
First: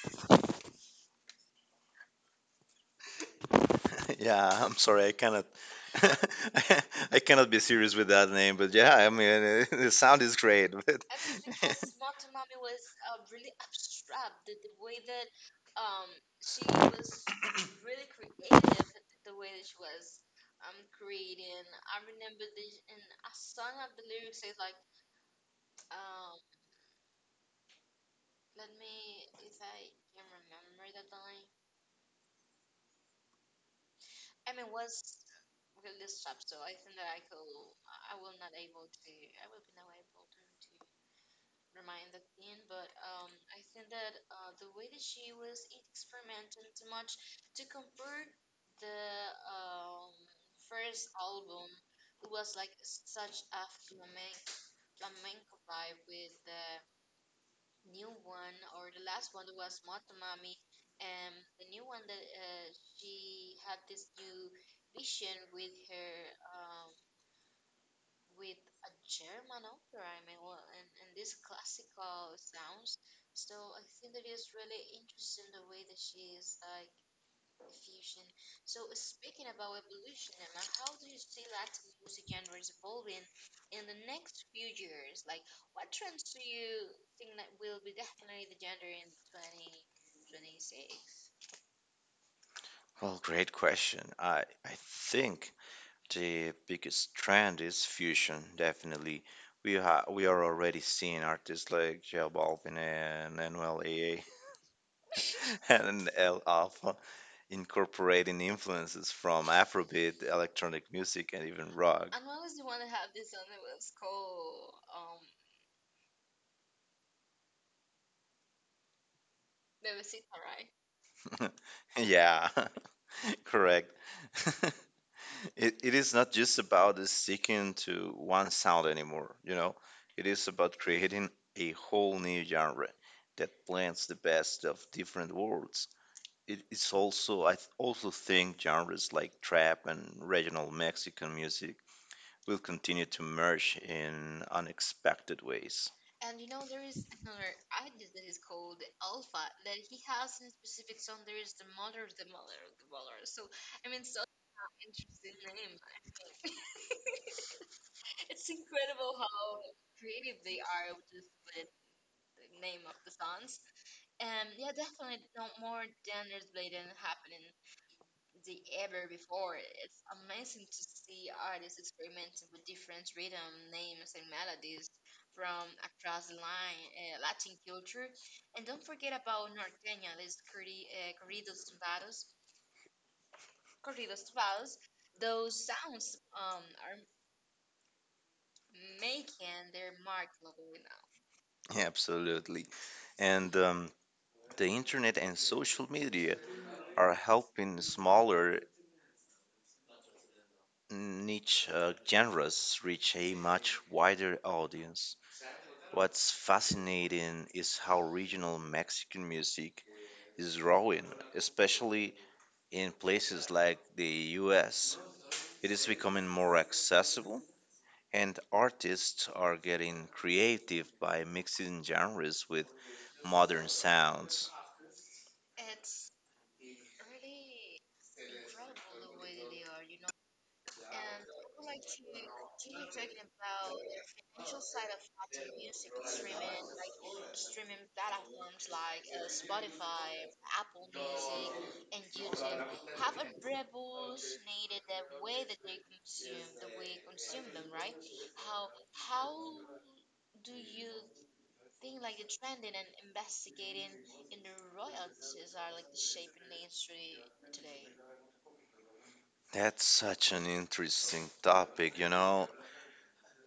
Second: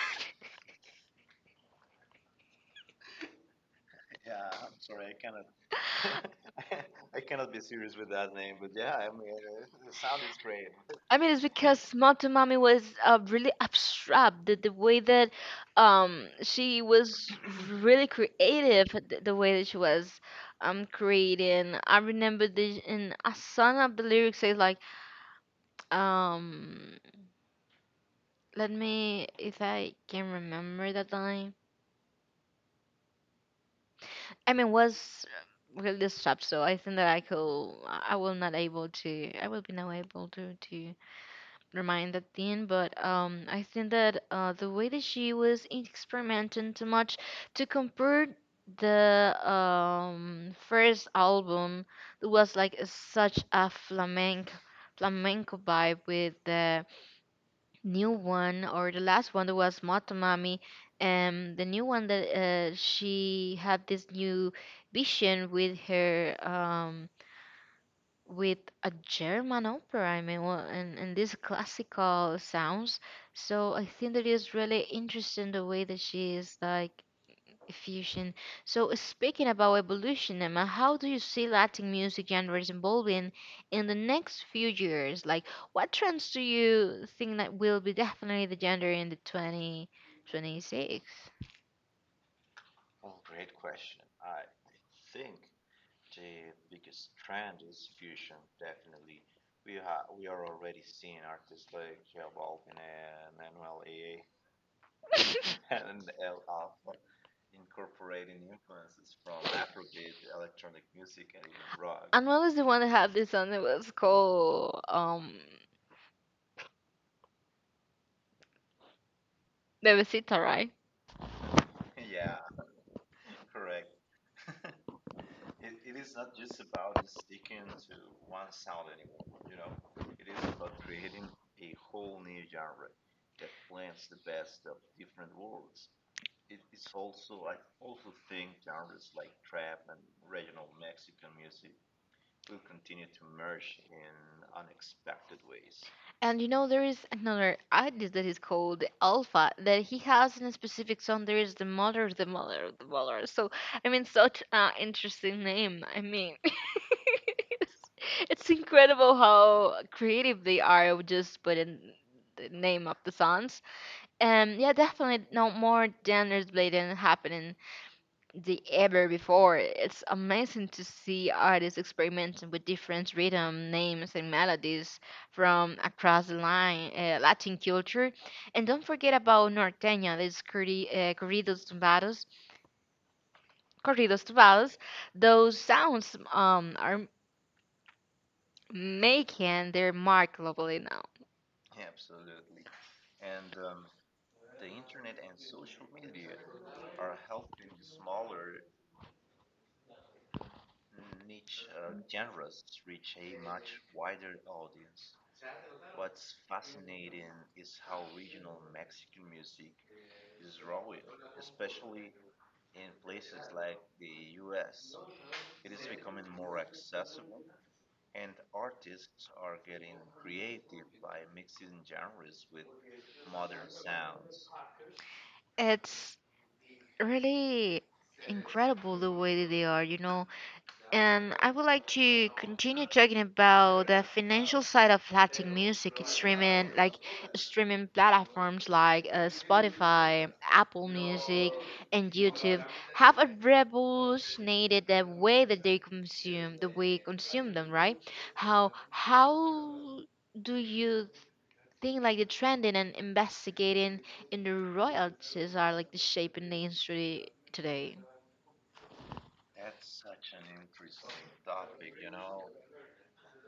Speaker 2: Yeah, I'm sorry, I cannot, I I cannot be serious with that name, but yeah, I mean, the sound is great. But
Speaker 1: I mean, it's because Motomami was really abstract, the way that she was really creative, the way that she was creating. I remember the, in a song of the lyrics says like, um let me, if I can remember the time. I mean, was really stopped, so I think that I could, I will not able to, I will be not able to remind that thing. But I think that the way that she was experimenting too much to compare the first album that was like such a flamenco vibe with the new one or the last one that was Motomami, the new one that she had this new vision with her with a German opera. I mean, well, and these classical sounds. So I think that is really interesting the way that she is like fusion. So speaking about evolution, Emma, how do you see Latin music genres evolving in the next few years? Like, what trends do you think that will be definitely the genre in the 2026?
Speaker 2: well, great question. I think the biggest trend is fusion. Definitely, we are already seeing artists like J Balvin and NLA and L Alpha incorporating influences from Afrobeat, electronic music, and even rock.
Speaker 1: Anuel is the one that had this song that was called Bebecita, right?
Speaker 2: Yeah, correct. It is not just about the sticking to one sound anymore, you know? It is about creating a whole new genre that blends the best of different worlds. It's also, also think genres like trap and regional Mexican music will continue to merge in unexpected ways.
Speaker 1: And you know, there is another artist that is called Alpha that he has in a specific song. There is the mother, the mother, the mother. So, I mean, such an interesting name. I mean, it's incredible how creative they are with just putting the name of the songs. And yeah, definitely no more gender blatant happening the ever before. It's amazing to see artists experimenting with different rhythm, names, and melodies from across the line, Latin culture. And don't forget about Norteña, these corridos tumbados, corridos tumbados. Those sounds are making their mark globally now.
Speaker 2: Yeah, absolutely. And the internet and social media are helping smaller niche genres reach a much wider audience. What's fascinating is how regional Mexican music is growing, especially in places like the US. It is becoming more accessible, and artists are getting creative by mixing genres with modern sounds.
Speaker 1: It's really incredible the way that they are, you know. And I would like to continue talking about the financial side of Latin music streaming, like streaming platforms like Spotify, Apple Music, and YouTube have revolutionated the way that they consume, the way consume them, right? How do you think like the trending and investigating in the royalties are like the shaping the industry today?
Speaker 2: That's such an interesting topic, you know.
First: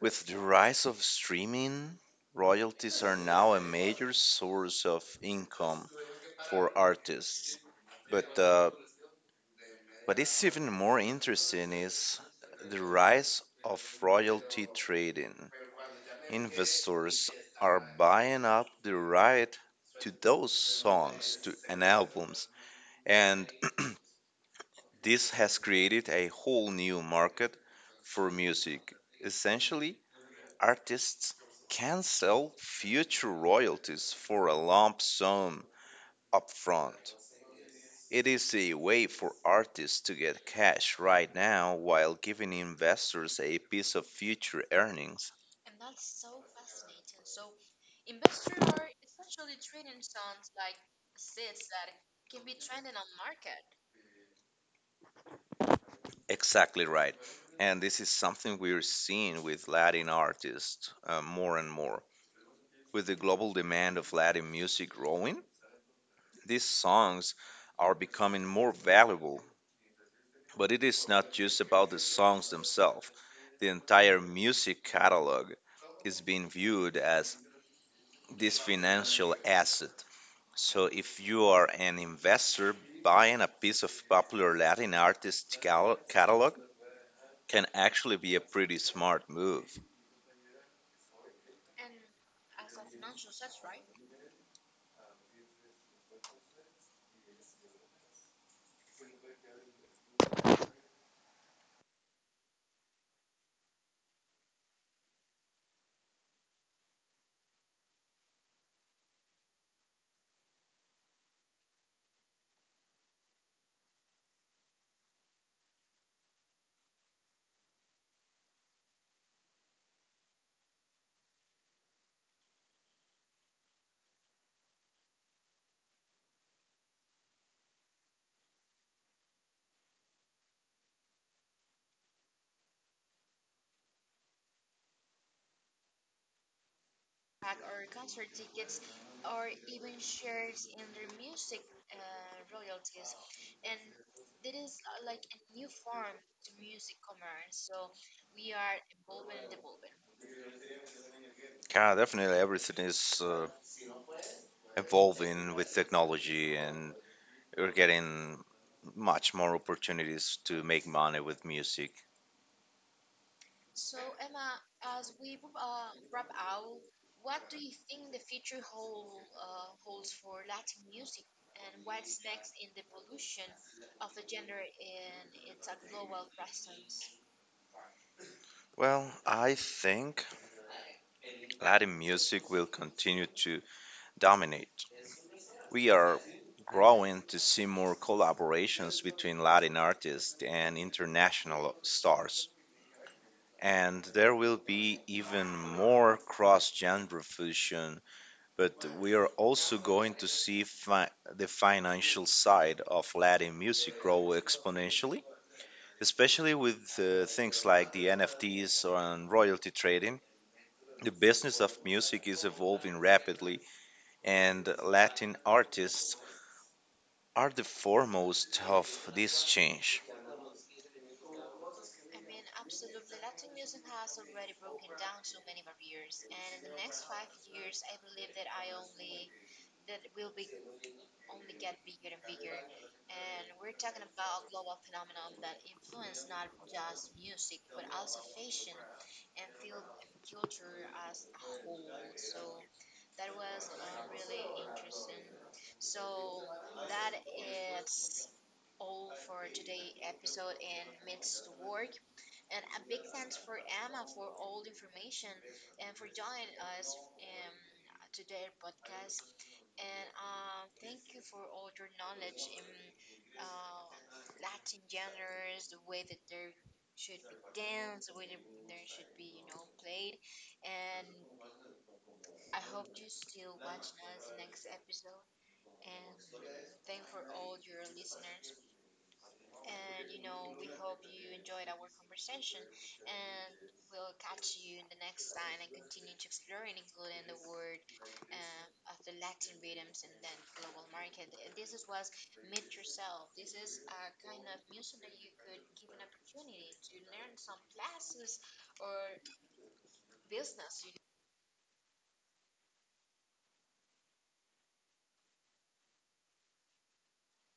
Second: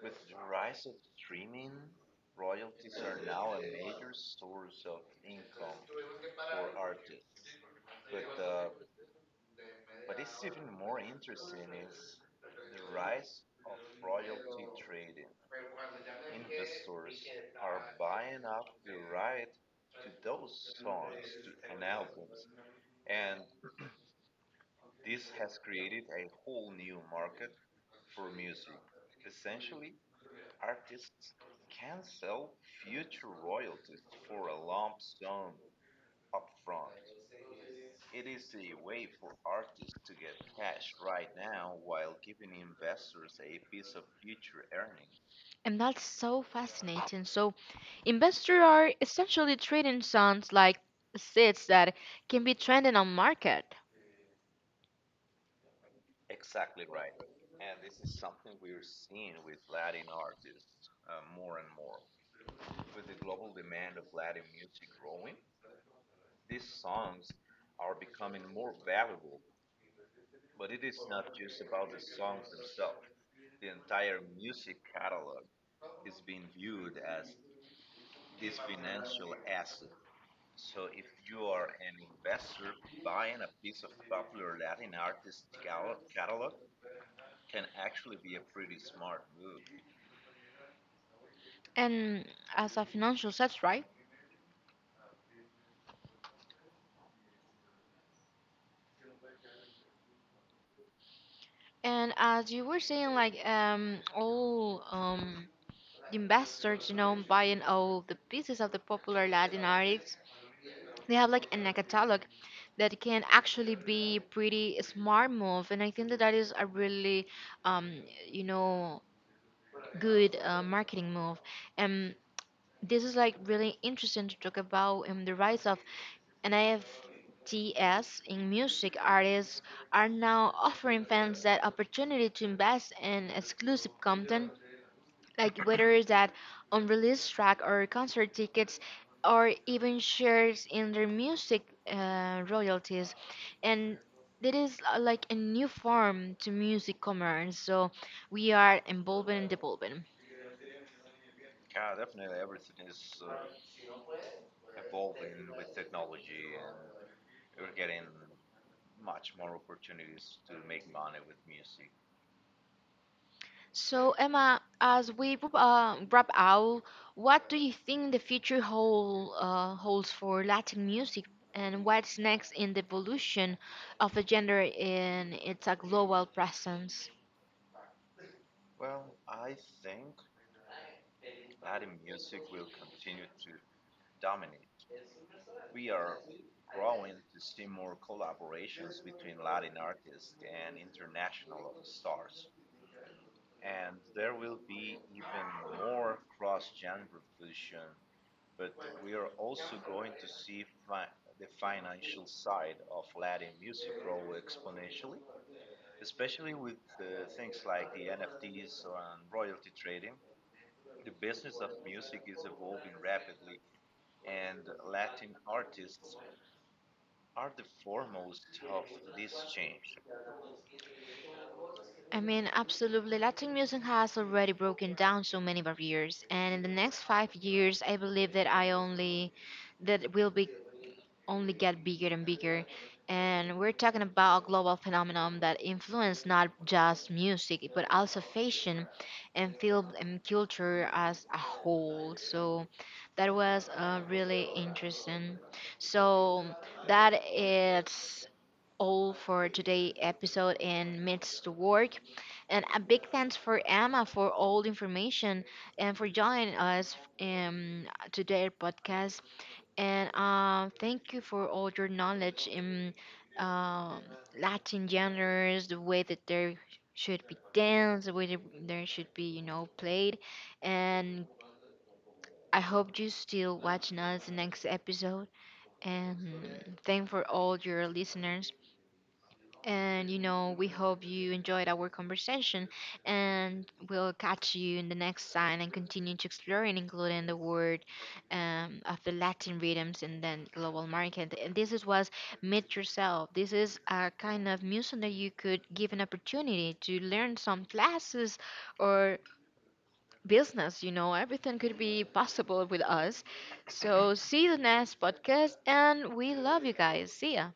Speaker 2: With the rise of streaming, royalties are now a major source of income for artists. But what is even more interesting is the rise of royalty trading. Investors are buying up the right to those songs to, and albums, and this has created a whole new market for music. Essentially, artists can sell future royalties for a lump sum upfront. It is a way for artists to get cash right now while giving investors a piece of future earnings.
Speaker 1: And that's so fascinating. So, investors are essentially trading sounds like seeds that can be trending on market
Speaker 2: Exactly right. And this is something we're seeing with Latin artists more and more. With the global demand of Latin music growing, these songs are becoming more valuable. But it is not just about the songs themselves. The entire music catalog is being viewed as this financial asset. So if you are an investor, buying a piece of popular Latin artist catalog can actually be a pretty smart move.
Speaker 1: and as a financial set, right? And as you were saying, like all the investors, you know, buying all the pieces of the popular Latin artists, they have like in a catalog that can actually be pretty smart move, and I think that that is a really, um, you know, good marketing move. And this is like really interesting to talk about the rise of T S in music. Artists are now offering fans that opportunity to invest in exclusive content, like whether it's that unreleased track or concert tickets or even shares in their music royalties. And that is like a new form to music commerce. So we are involved and devolved.
Speaker 2: Yeah, definitely everything is evolving with technology and we're getting much more opportunities to make money with music.
Speaker 1: So, Emma, as we wrap out, what do you think the future holds for Latin music, and what's next in the evolution of a genre in its a global presence?
Speaker 2: Well, I think Latin music will continue to dominate. We are growing to see more collaborations between Latin artists and international stars. And there will be even more cross genre fusion, but we are also going to see the financial side of Latin music grow exponentially, especially with things like the NFTs and royalty trading. The business of music is evolving rapidly and Latin artists are the foremost of this change.
Speaker 1: I mean, absolutely. Latin music has already broken down so many barriers, and in the next 5 years, I believe that I only that will be only get bigger and bigger. And we're talking about a global phenomenon that influenced not just music, but also fashion and film and culture as a whole. So that was really interesting. So that is all for today episode in Myths to Work. And a big thanks for Emma for all the information and for joining us in today' podcast. And thank you for all your knowledge in um, Latin genres, the way that they should be danced, the way that they should be, you know, played. And I hope you still watching us the next episode. And thank for all your listeners. And you know, we hope you enjoyed our conversation and we'll catch you in the next time and continue to explore and including the word of the Latin rhythms and then global market. And this is was Meet Yourself. This is a kind of museum that you could give an opportunity to learn some classes or business, you know, everything could be possible with us. So see you the next podcast and we love you guys. See ya.